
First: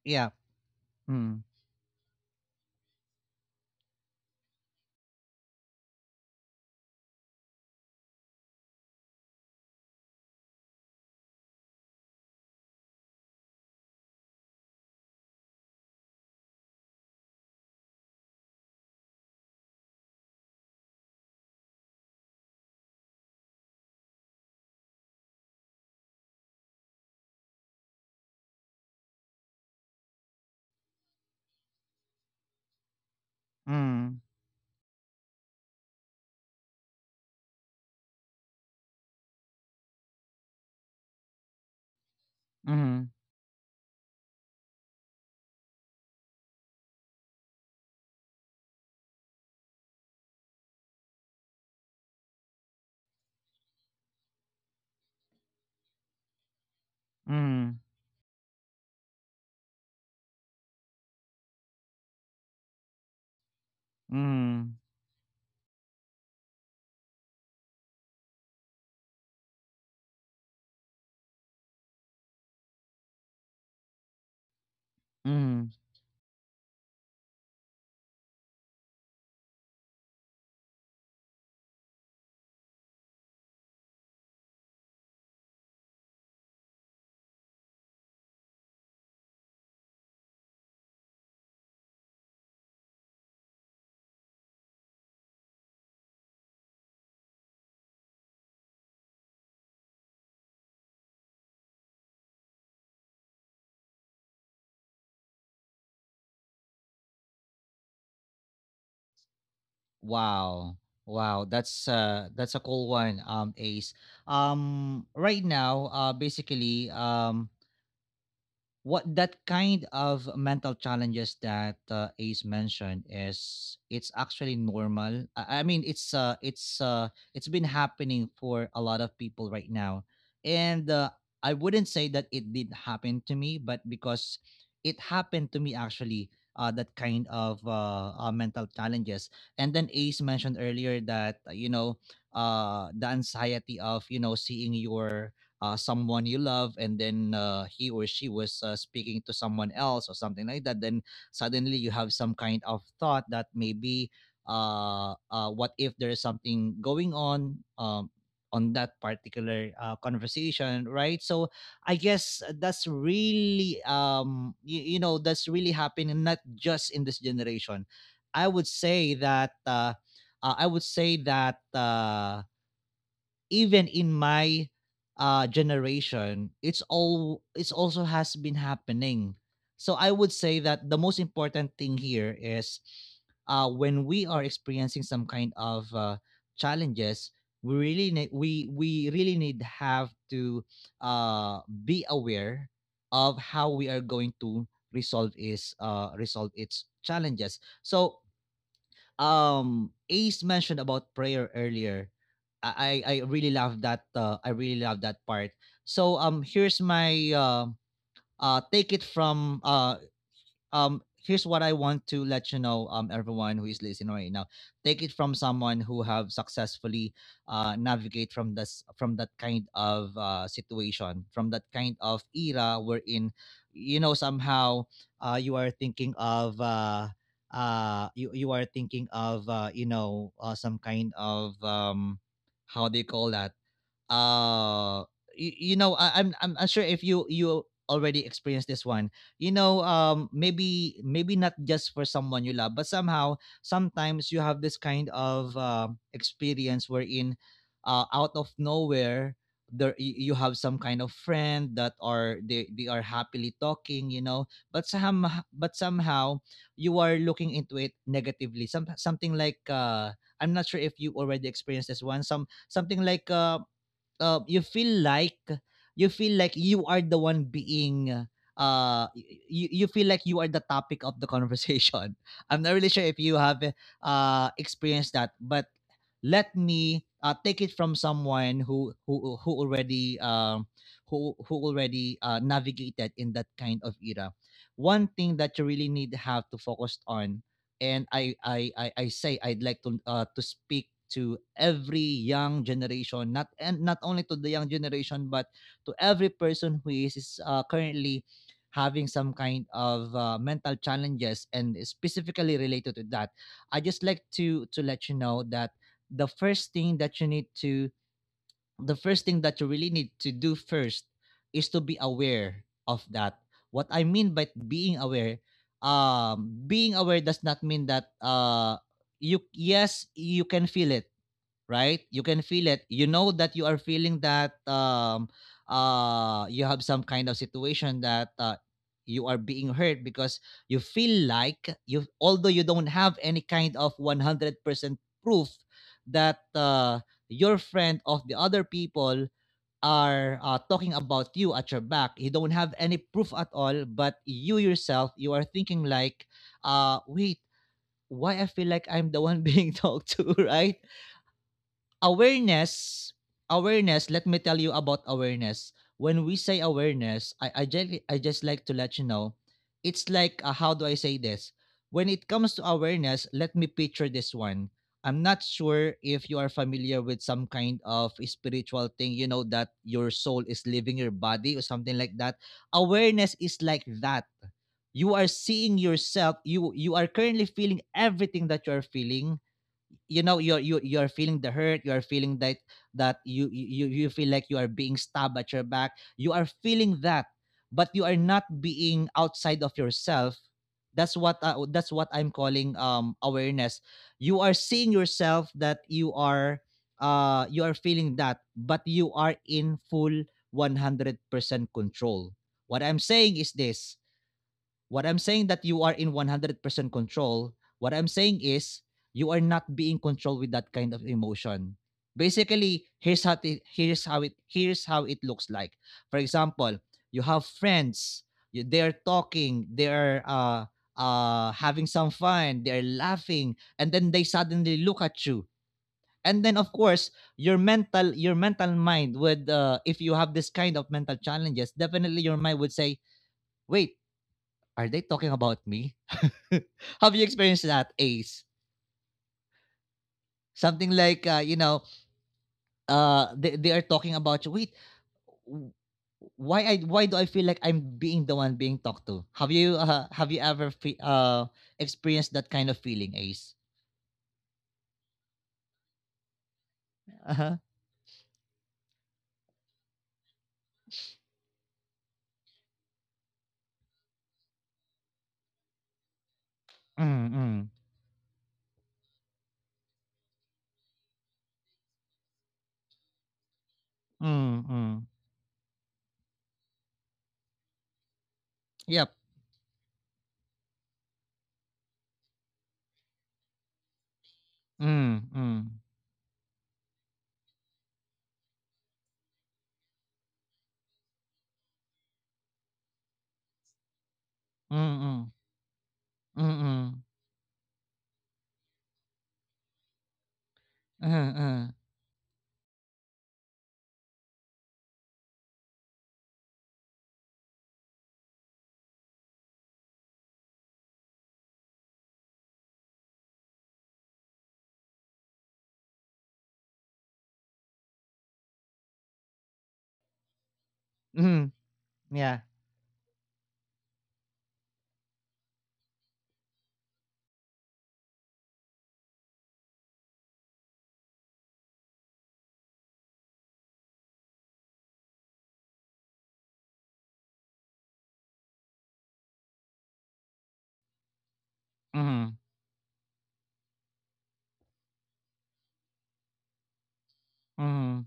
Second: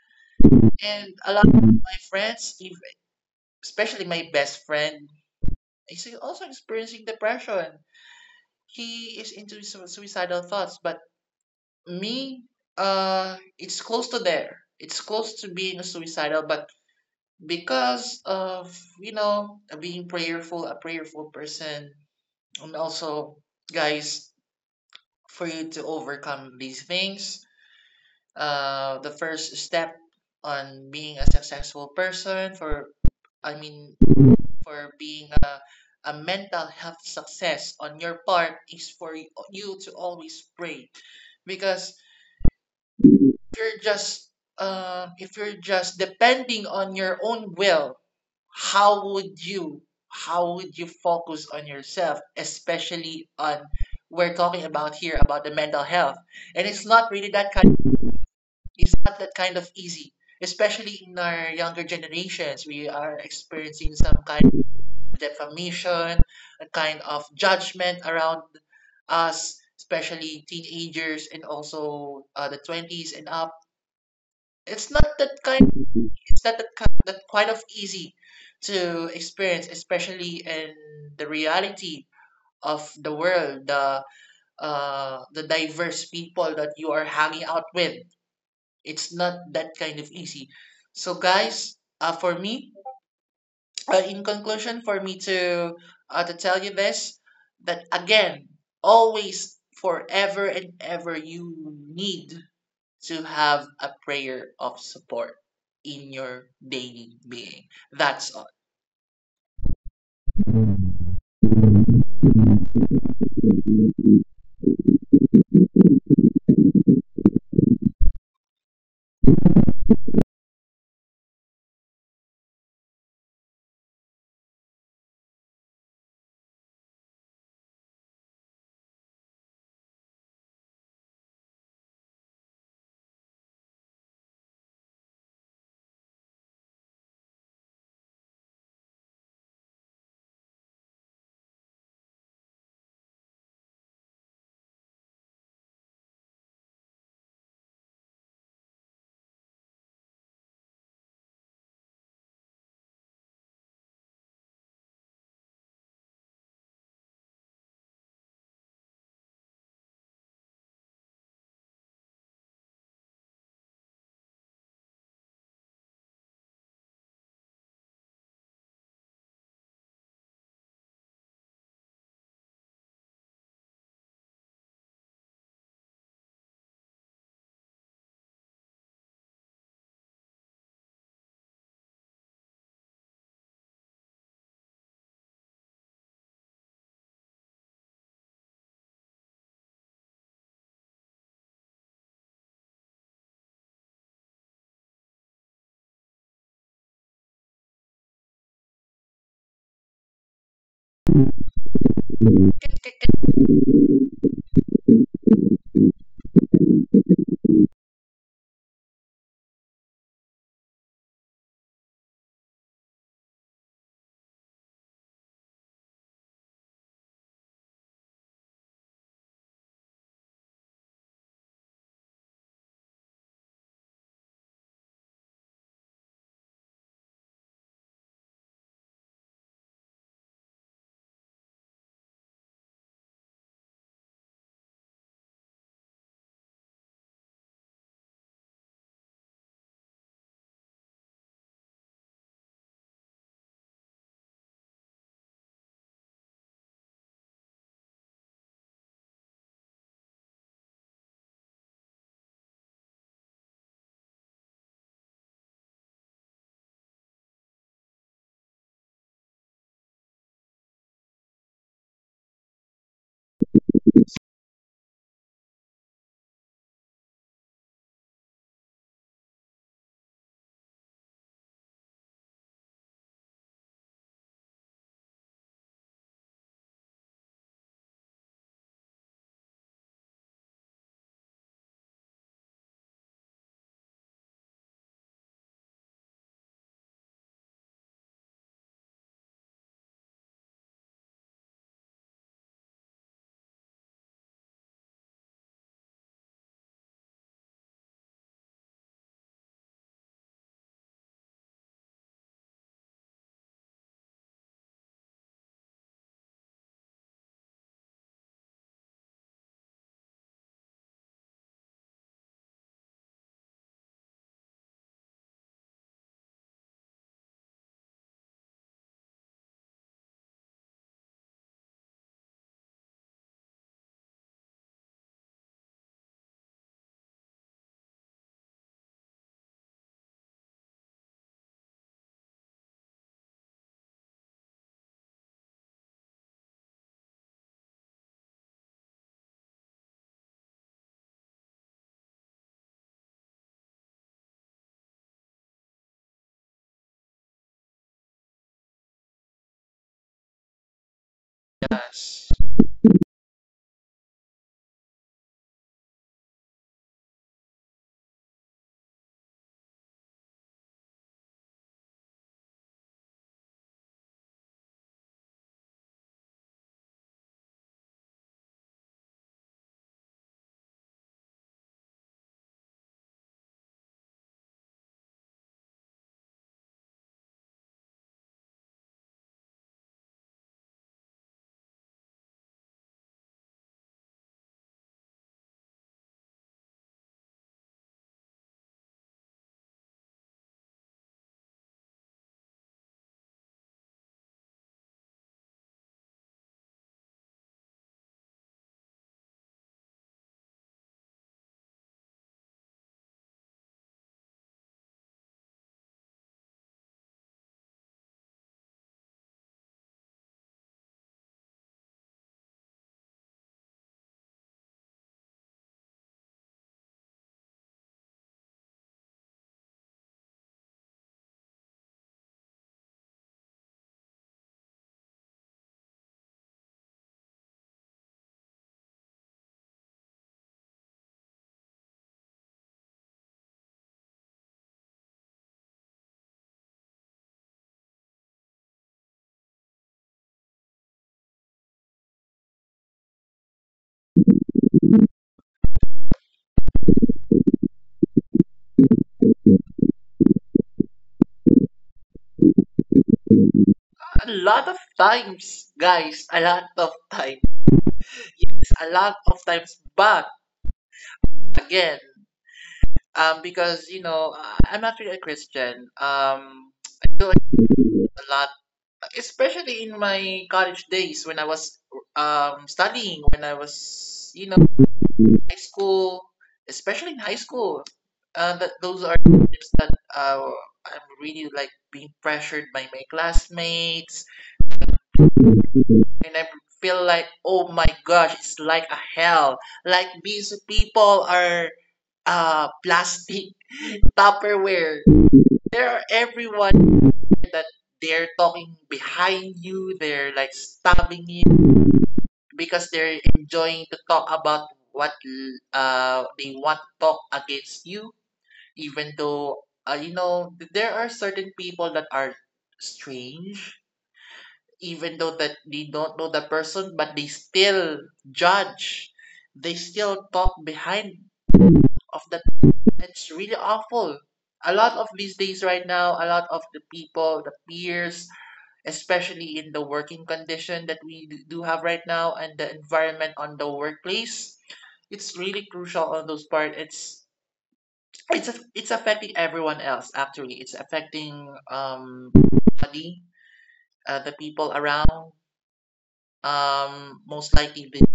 S1: yeah. Mm, mm, mm, mm, mm, mm. Wow. Wow, that's a cool one, Ace. Right now, basically, what that kind of mental challenges that Ace mentioned is, it's actually normal. I mean, it's been happening for a lot of people right now, and I wouldn't say that it did happen to me, but because it happened to me actually. That kind of mental challenges, and then Ace mentioned earlier that, you know, the anxiety of, you know, seeing your someone you love, and then he or she was speaking to someone else or something like that, then suddenly you have some kind of thought that maybe what if there is something going on that particular conversation, right? So I guess that's really, you know, that's really happening not just in this generation. I would say that I would say that even in my generation, it's also has been happening. So I would say that the most important thing here is, when we are experiencing some kind of challenges, we really need have to uh be aware of how we are going to resolve its challenges. So, Ace mentioned about prayer earlier. I really love that, I really love that part. So, here's my take it from here's what I want to let you know, everyone who is listening right now. Take it from someone who have successfully navigate from this from that kind of situation, from that kind of era, wherein, you know, somehow you are thinking of you are thinking of, you know, some kind of how do you call that, uh you know, I'm not sure if you already experienced this one, you know. Maybe maybe not just for someone you love, but somehow sometimes you have this kind of experience wherein out of nowhere there you have some kind of friend that are, they are happily talking, you know, but some but somehow you are looking into it negatively. Some something like I'm not sure if you already experienced this one. Some something like you feel like you are the one being uh you, you feel like you are the topic of the conversation I'm not really sure if you have experienced that, but let me take it from someone who already, who already navigated in that kind of era. One thing that you really need to have to focus on, and I say I'd like to speak to every young generation, not only to the young generation, but to every person who is currently having some kind of mental challenges, and specifically related to that. I just like to let you know that the first thing that you need to, the first thing that you really need to do first, is to be aware of that. What I mean by being aware does not mean that, you, yes, you can feel it, right? You can feel it. You know that you are feeling that you have some kind of situation that you are being hurt because you feel like you, although you don't have any kind of 100% proof that your friend of the other people are talking about you at your back. You don't have any proof at all, but you yourself, you are thinking like, wait, why I feel like I'm the one being talked to right? Awareness, awareness. Let me tell you about awareness. When we say awareness, I just like to let you know, it's like how do I say this? When it comes to awareness, let me picture this one. I'm not sure if you are familiar with some kind of spiritual thing, you know, that your soul is leaving your body or something like that. Awareness is like that. You are seeing yourself, you are currently feeling everything that you are feeling. You know, you're feeling the hurt, you're feeling that, that you feel like you are being stabbed at your back, you are feeling that. But you are not being outside of yourself. That's what I'm calling awareness. You are seeing yourself that you are feeling that, but you are in full 100% control. What I'm saying is this. What I'm saying, that you are in 100% control. What I'm saying is, you are not being controlled with that kind of emotion. Basically, here's how it, here's how it here's how it looks like. For example, you have friends, you, they're talking, they're having some fun, they're laughing, and then they suddenly look at you. And then of course, your mental mind would if you have this kind of mental challenges, definitely your mind would say, "Wait, are they talking about me?" Have you experienced that, Ace? Something like you know, they are talking about you. Wait, w- why do I feel like I'm being the one being talked to? Have you ever experienced that kind of feeling, Ace? Uh huh. Mm mm mm mm. Yep. Mm mm mm mm mm mm mm mm mm. Yeah. Mm mm.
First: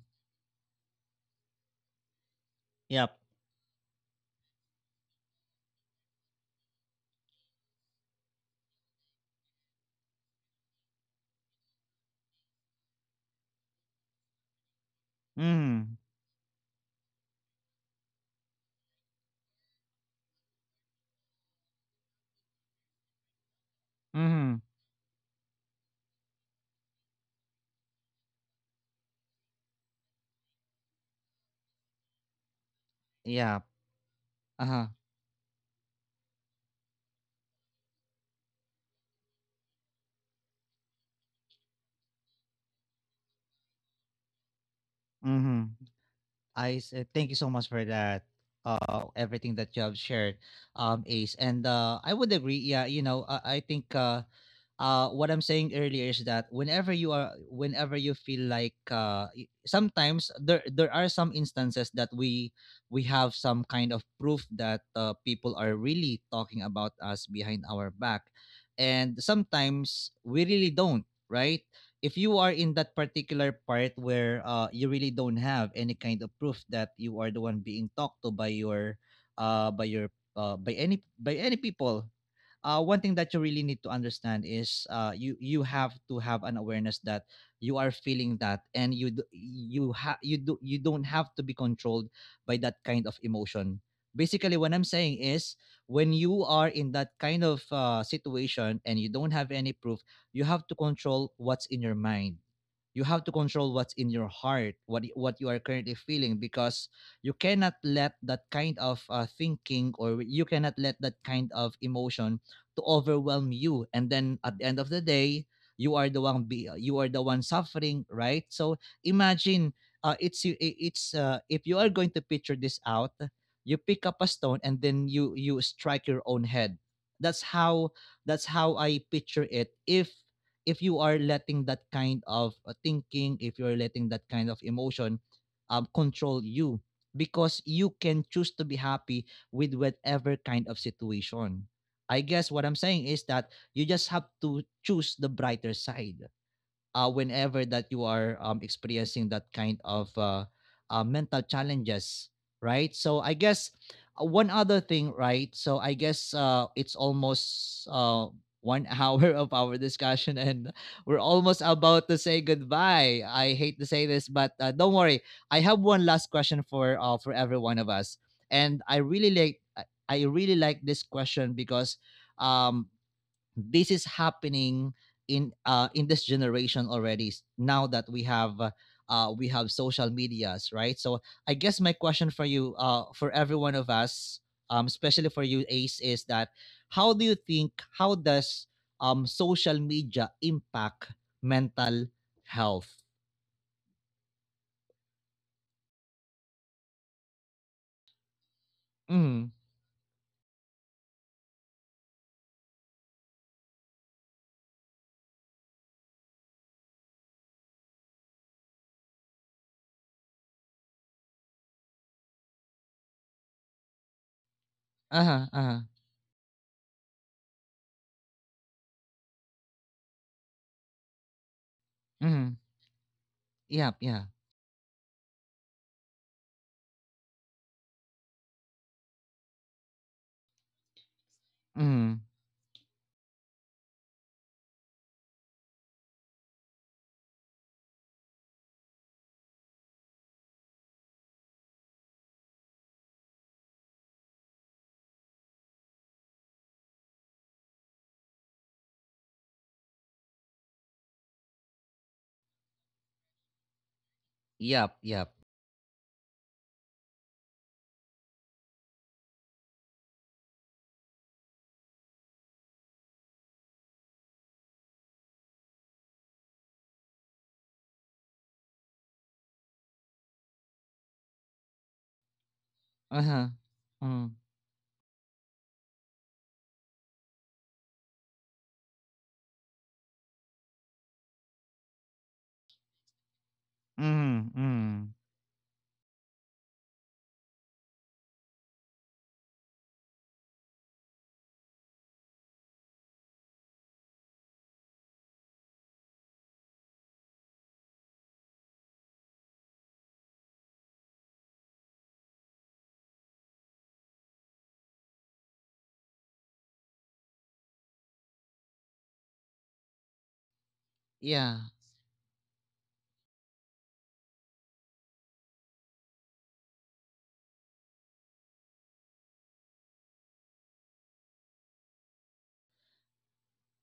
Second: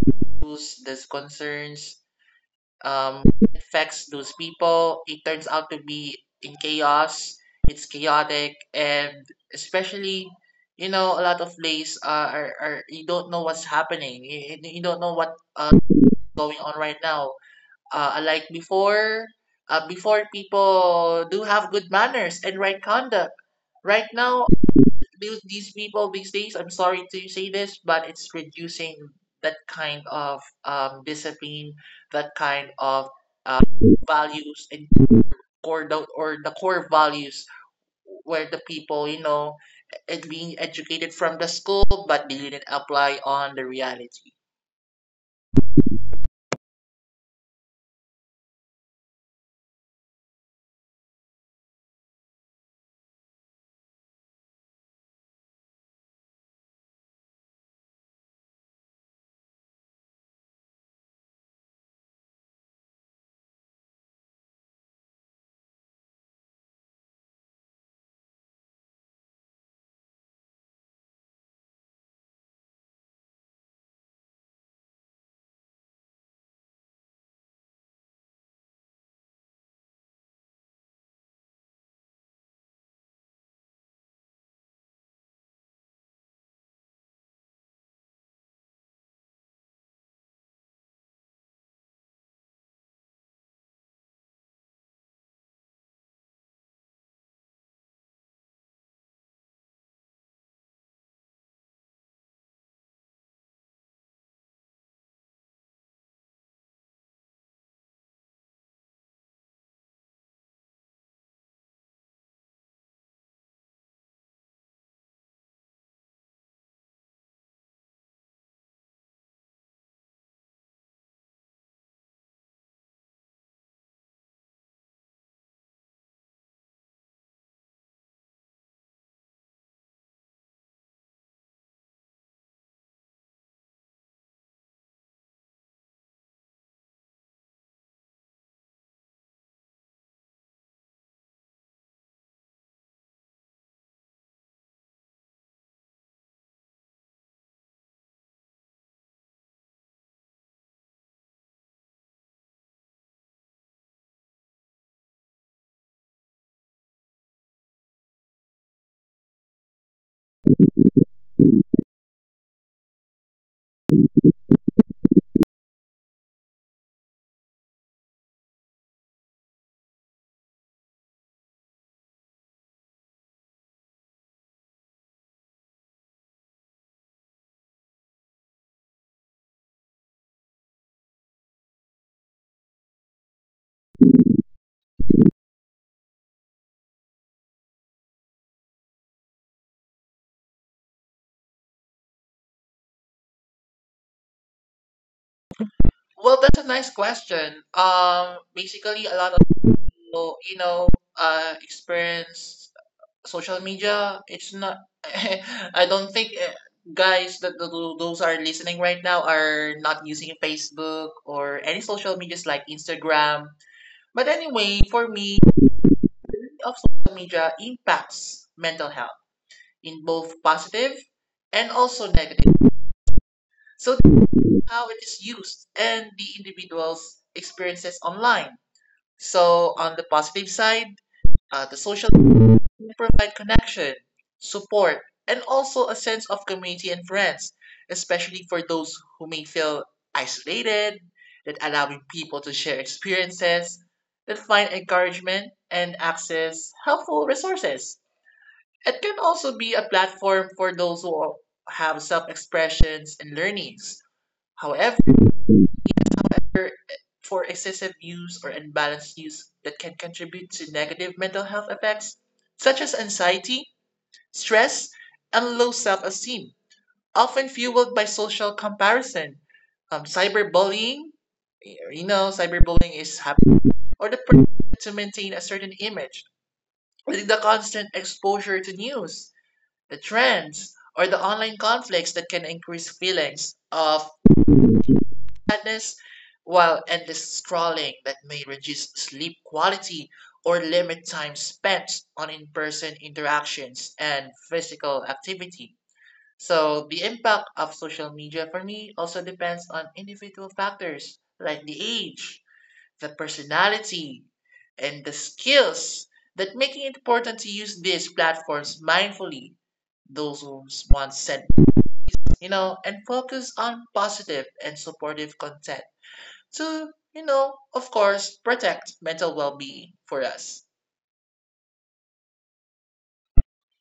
S1: Yep. Mm mm. Yep. Uh huh. Mm. Thank you so much for that. Everything that you have shared, Ace, and I would agree. Yeah, you know, I think what I'm saying earlier is that whenever you feel like, sometimes there are some instances that we have some kind of proof that people are really talking about us behind our back, and sometimes we really don't, right? If you are in that particular part where you really don't have any kind of proof that you are the one being talked to by your by any people, one thing that you really need to understand is, you, you have to have an awareness that you are feeling that, and you d- you ha- you do you don't have to be controlled by that kind of emotion. Basically what I'm saying is, when you are in that kind of situation and you don't have any proof, you have to control what's in your mind, you have to control what's in your heart, what you are currently feeling, because you cannot let that kind of thinking, or you cannot let that kind of emotion to overwhelm you, and then at the end of the day, you are the one suffering, right? So imagine, it's y- I- it's if you are going to picture this out, you pick up a stone and then you strike your own head. That's how I picture it, if you are letting that kind of thinking, if you're letting that kind of emotion, control you, because you can choose to be happy with whatever kind of situation. I guess what I'm saying is that you just have to choose the brighter side, whenever that you are experiencing that kind of mental challenges. Right, so I guess one other thing right so I guess it's almost one hour of our discussion, and we're almost about to say goodbye. I hate to say this, but don't worry, I have one last question for every one of us. And I really like this question, because um this is happening in this generation already. Now that we have social medias, right? So I guess my question for you, for every one of us, especially for you, Ace, is that, how do you think, how does social media impact mental health? Mm. Uh-huh, uh-huh. Mm. Yep, yeah. Mm. Yep, yep. Uh-huh. Mm. Mm mm. Yeah.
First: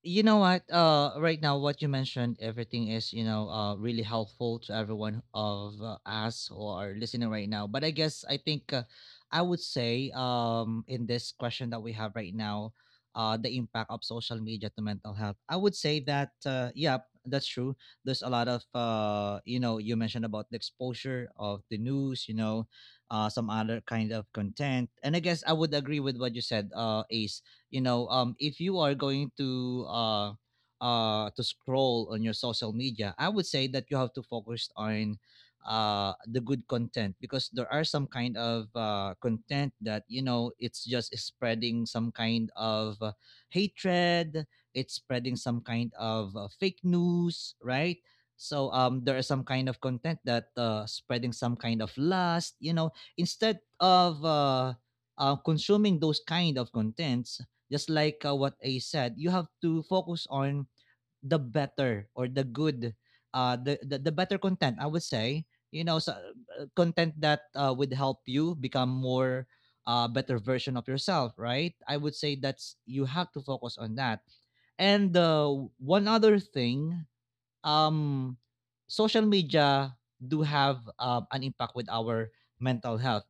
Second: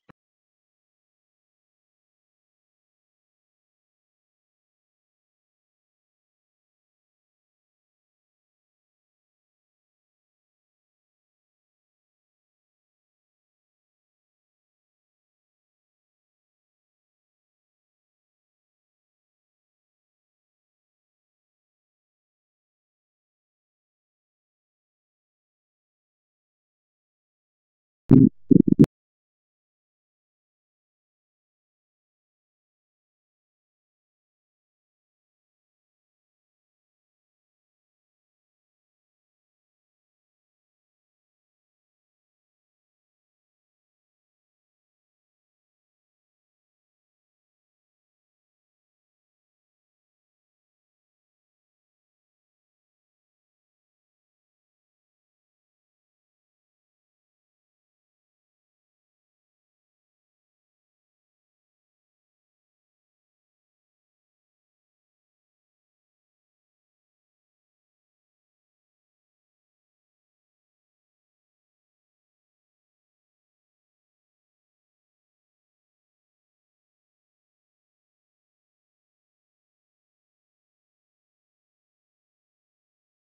S1: You know what, right now what you mentioned, everything is, you know, really helpful to everyone of us who are listening right now. But I guess I think I would say, in this question that we have right now, the impact of social media to mental health, I would say that yeah, that's true. There's a lot of you know, you mentioned about the exposure of the news, you know, some other kind of content, and I guess I would agree with what you said, Ace. You know, if you are going to scroll on your social media, I would say that you have to focus on the good content, because there are some kind of content that, you know, it's just spreading some kind of hatred, it's spreading some kind of fake news, right? So there are some kind of content that spreading some kind of lust, you know. Instead of consuming those kind of contents, just like what I said, you have to focus on the better or the good, the better content, I would say. You know, so, content that would help you become more better version of yourself, right? I would say that's, you have to focus on that. And one other thing, um, social media do have an impact with our mental health.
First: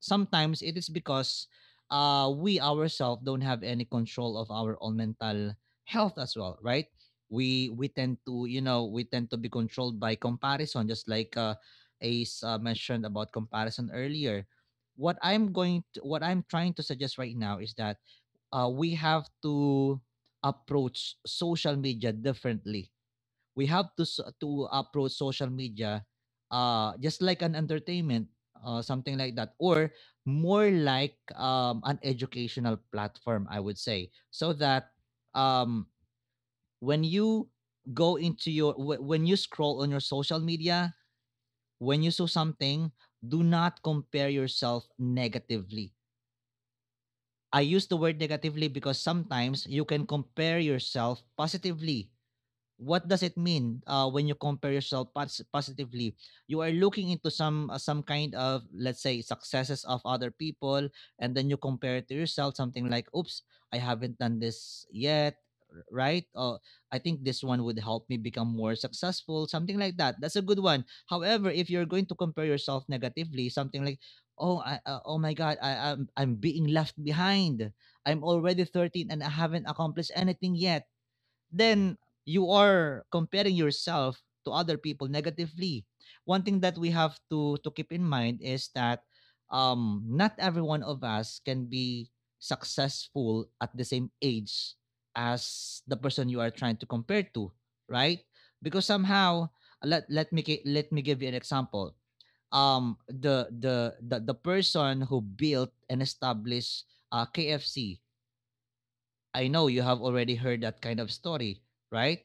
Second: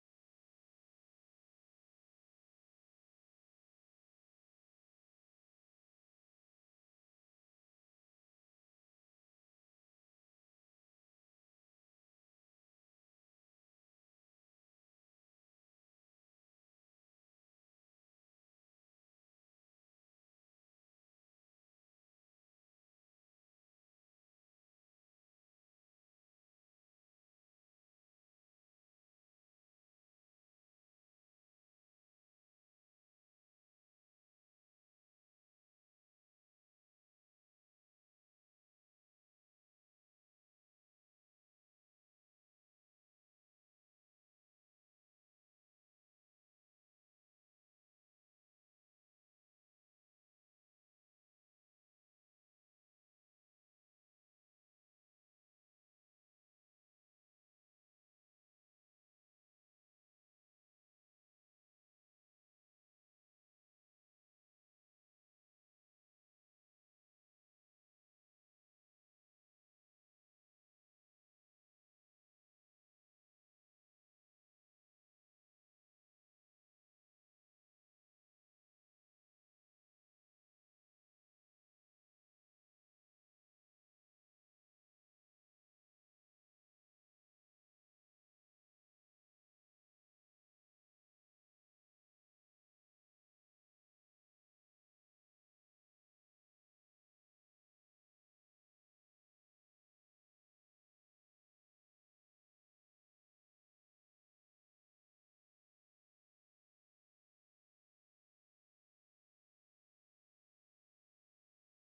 S1: Sometimes it is because we ourselves don't have any control of our own mental health as well, right? We tend to, you know, we tend to be controlled by comparison, just like Ace mentioned about comparison earlier. What I'm trying to suggest right now is that we have to approach social media differently. We have to approach social media just like an entertainment, something like that, or more like an educational platform, I would say, so that um when you go into your wh- when you scroll on your social media, when you saw something, do not compare yourself negatively. I use the word negatively because sometimes you can compare yourself positively. What does it mean when you compare yourself positively? You are looking into some kind of, let's say, successes of other people, and then you compare it to yourself, something like, oops, I haven't done this yet, right? I think this one would help me become more successful, something like that. That's a good one. However, if you're going to compare yourself negatively, something like, oh my god, I'm being left behind, I'm already 13 and I haven't accomplished anything yet, then you are comparing yourself to other people negatively. One thing that we have to keep in mind is that not every one of us can be successful at the same age as the person you are trying to compare to, right? Because somehow, let me give you an example. The person who built and established KFC. I know you have already heard that kind of story, right?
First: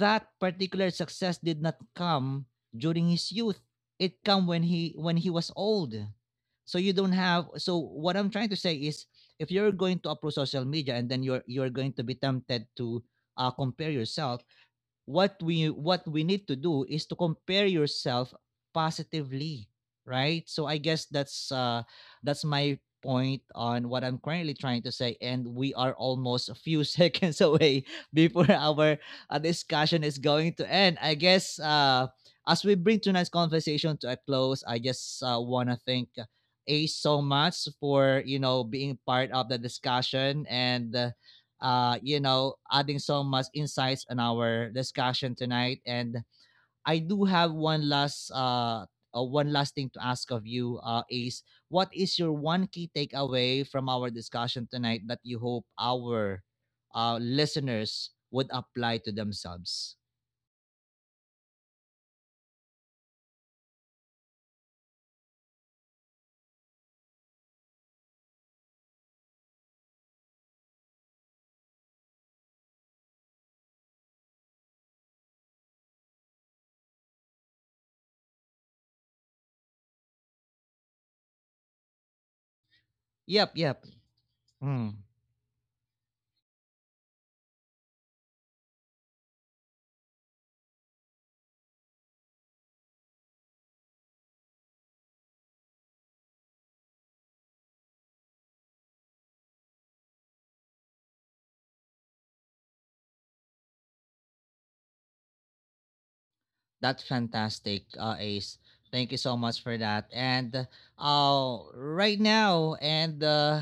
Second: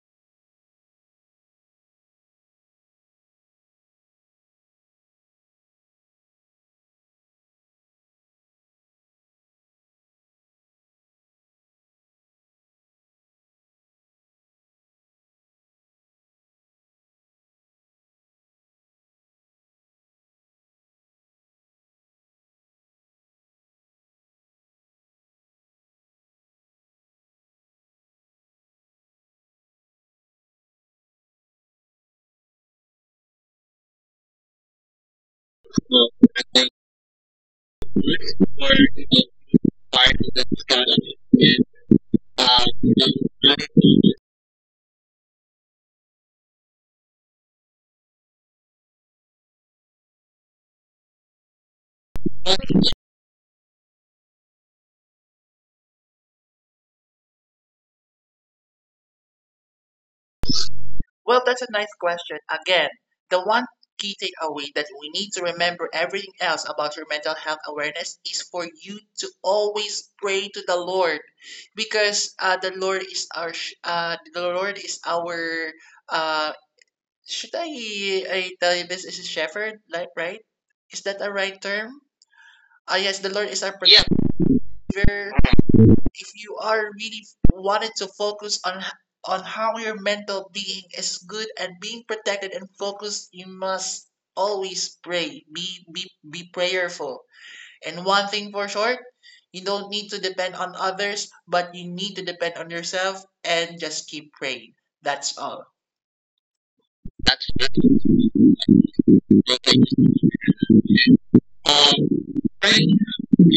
S1: That particular success did not come during his youth. It come when he was old. So you don't have, so what I'm trying to say is, if you're going to approach social media and then you're going to be tempted to compare yourself, what we need to do is to compare yourself positively, right? So I guess that's my point on what I'm currently trying to say. And we are almost a few seconds away before our discussion is going to end. I guess as we bring tonight's conversation to a close, I just want to thank
S2: Ah,
S1: Ace so much for, you know, being part of the discussion and you know, adding so much insights on our discussion tonight. And I do have one last thing to ask of you, Ace. What is your one key takeaway from our discussion tonight that you hope our listeners would apply to themselves? Yep, yep. Mm. That's fantastic, Ace. Thank you so much for that. And right now, and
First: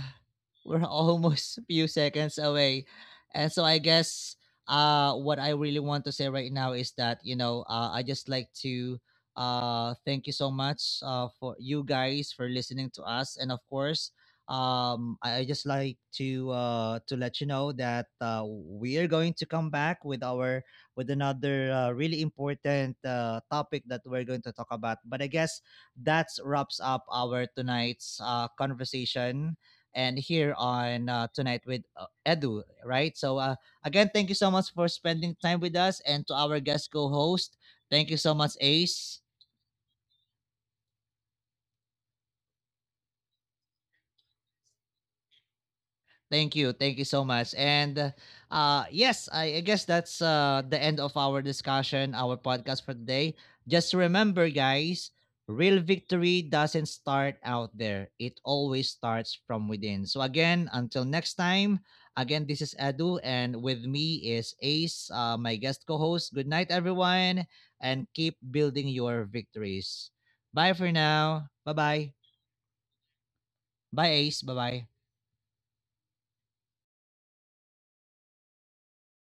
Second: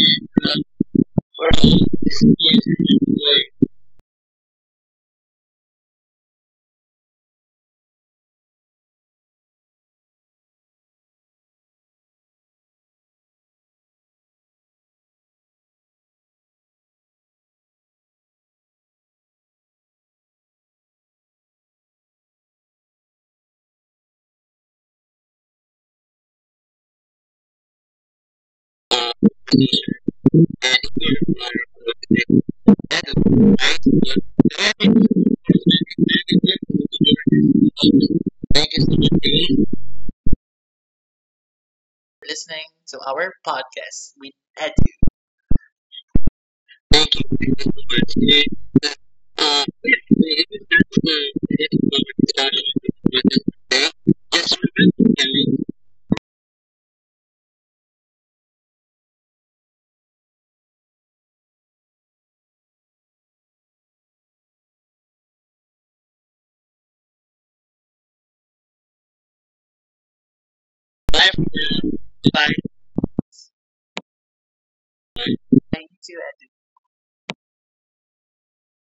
S1: we're almost a few seconds away. And so I guess what I really want to say right now is that, you know, I just like to thank you so much for you guys for listening to us. And of course, I just like to let you know that we are going to come back with our with another really important topic that we're going to talk about. But I guess that wraps up our tonight's conversation, and here on tonight with Edu, right? So again, thank you so much for spending time with us and to our guest co-host. Thank you so much, Ace. Thank you. Thank you so much. And yes, I guess that's the end of our discussion, our podcast for today. Just remember guys, real victory doesn't start out there. It always starts from within. So again, until next time, again this is Edu, and with me is Ace, my guest co-host. Good night everyone, and keep building your victories. Bye for now. Bye-bye. Bye Ace. Bye-bye.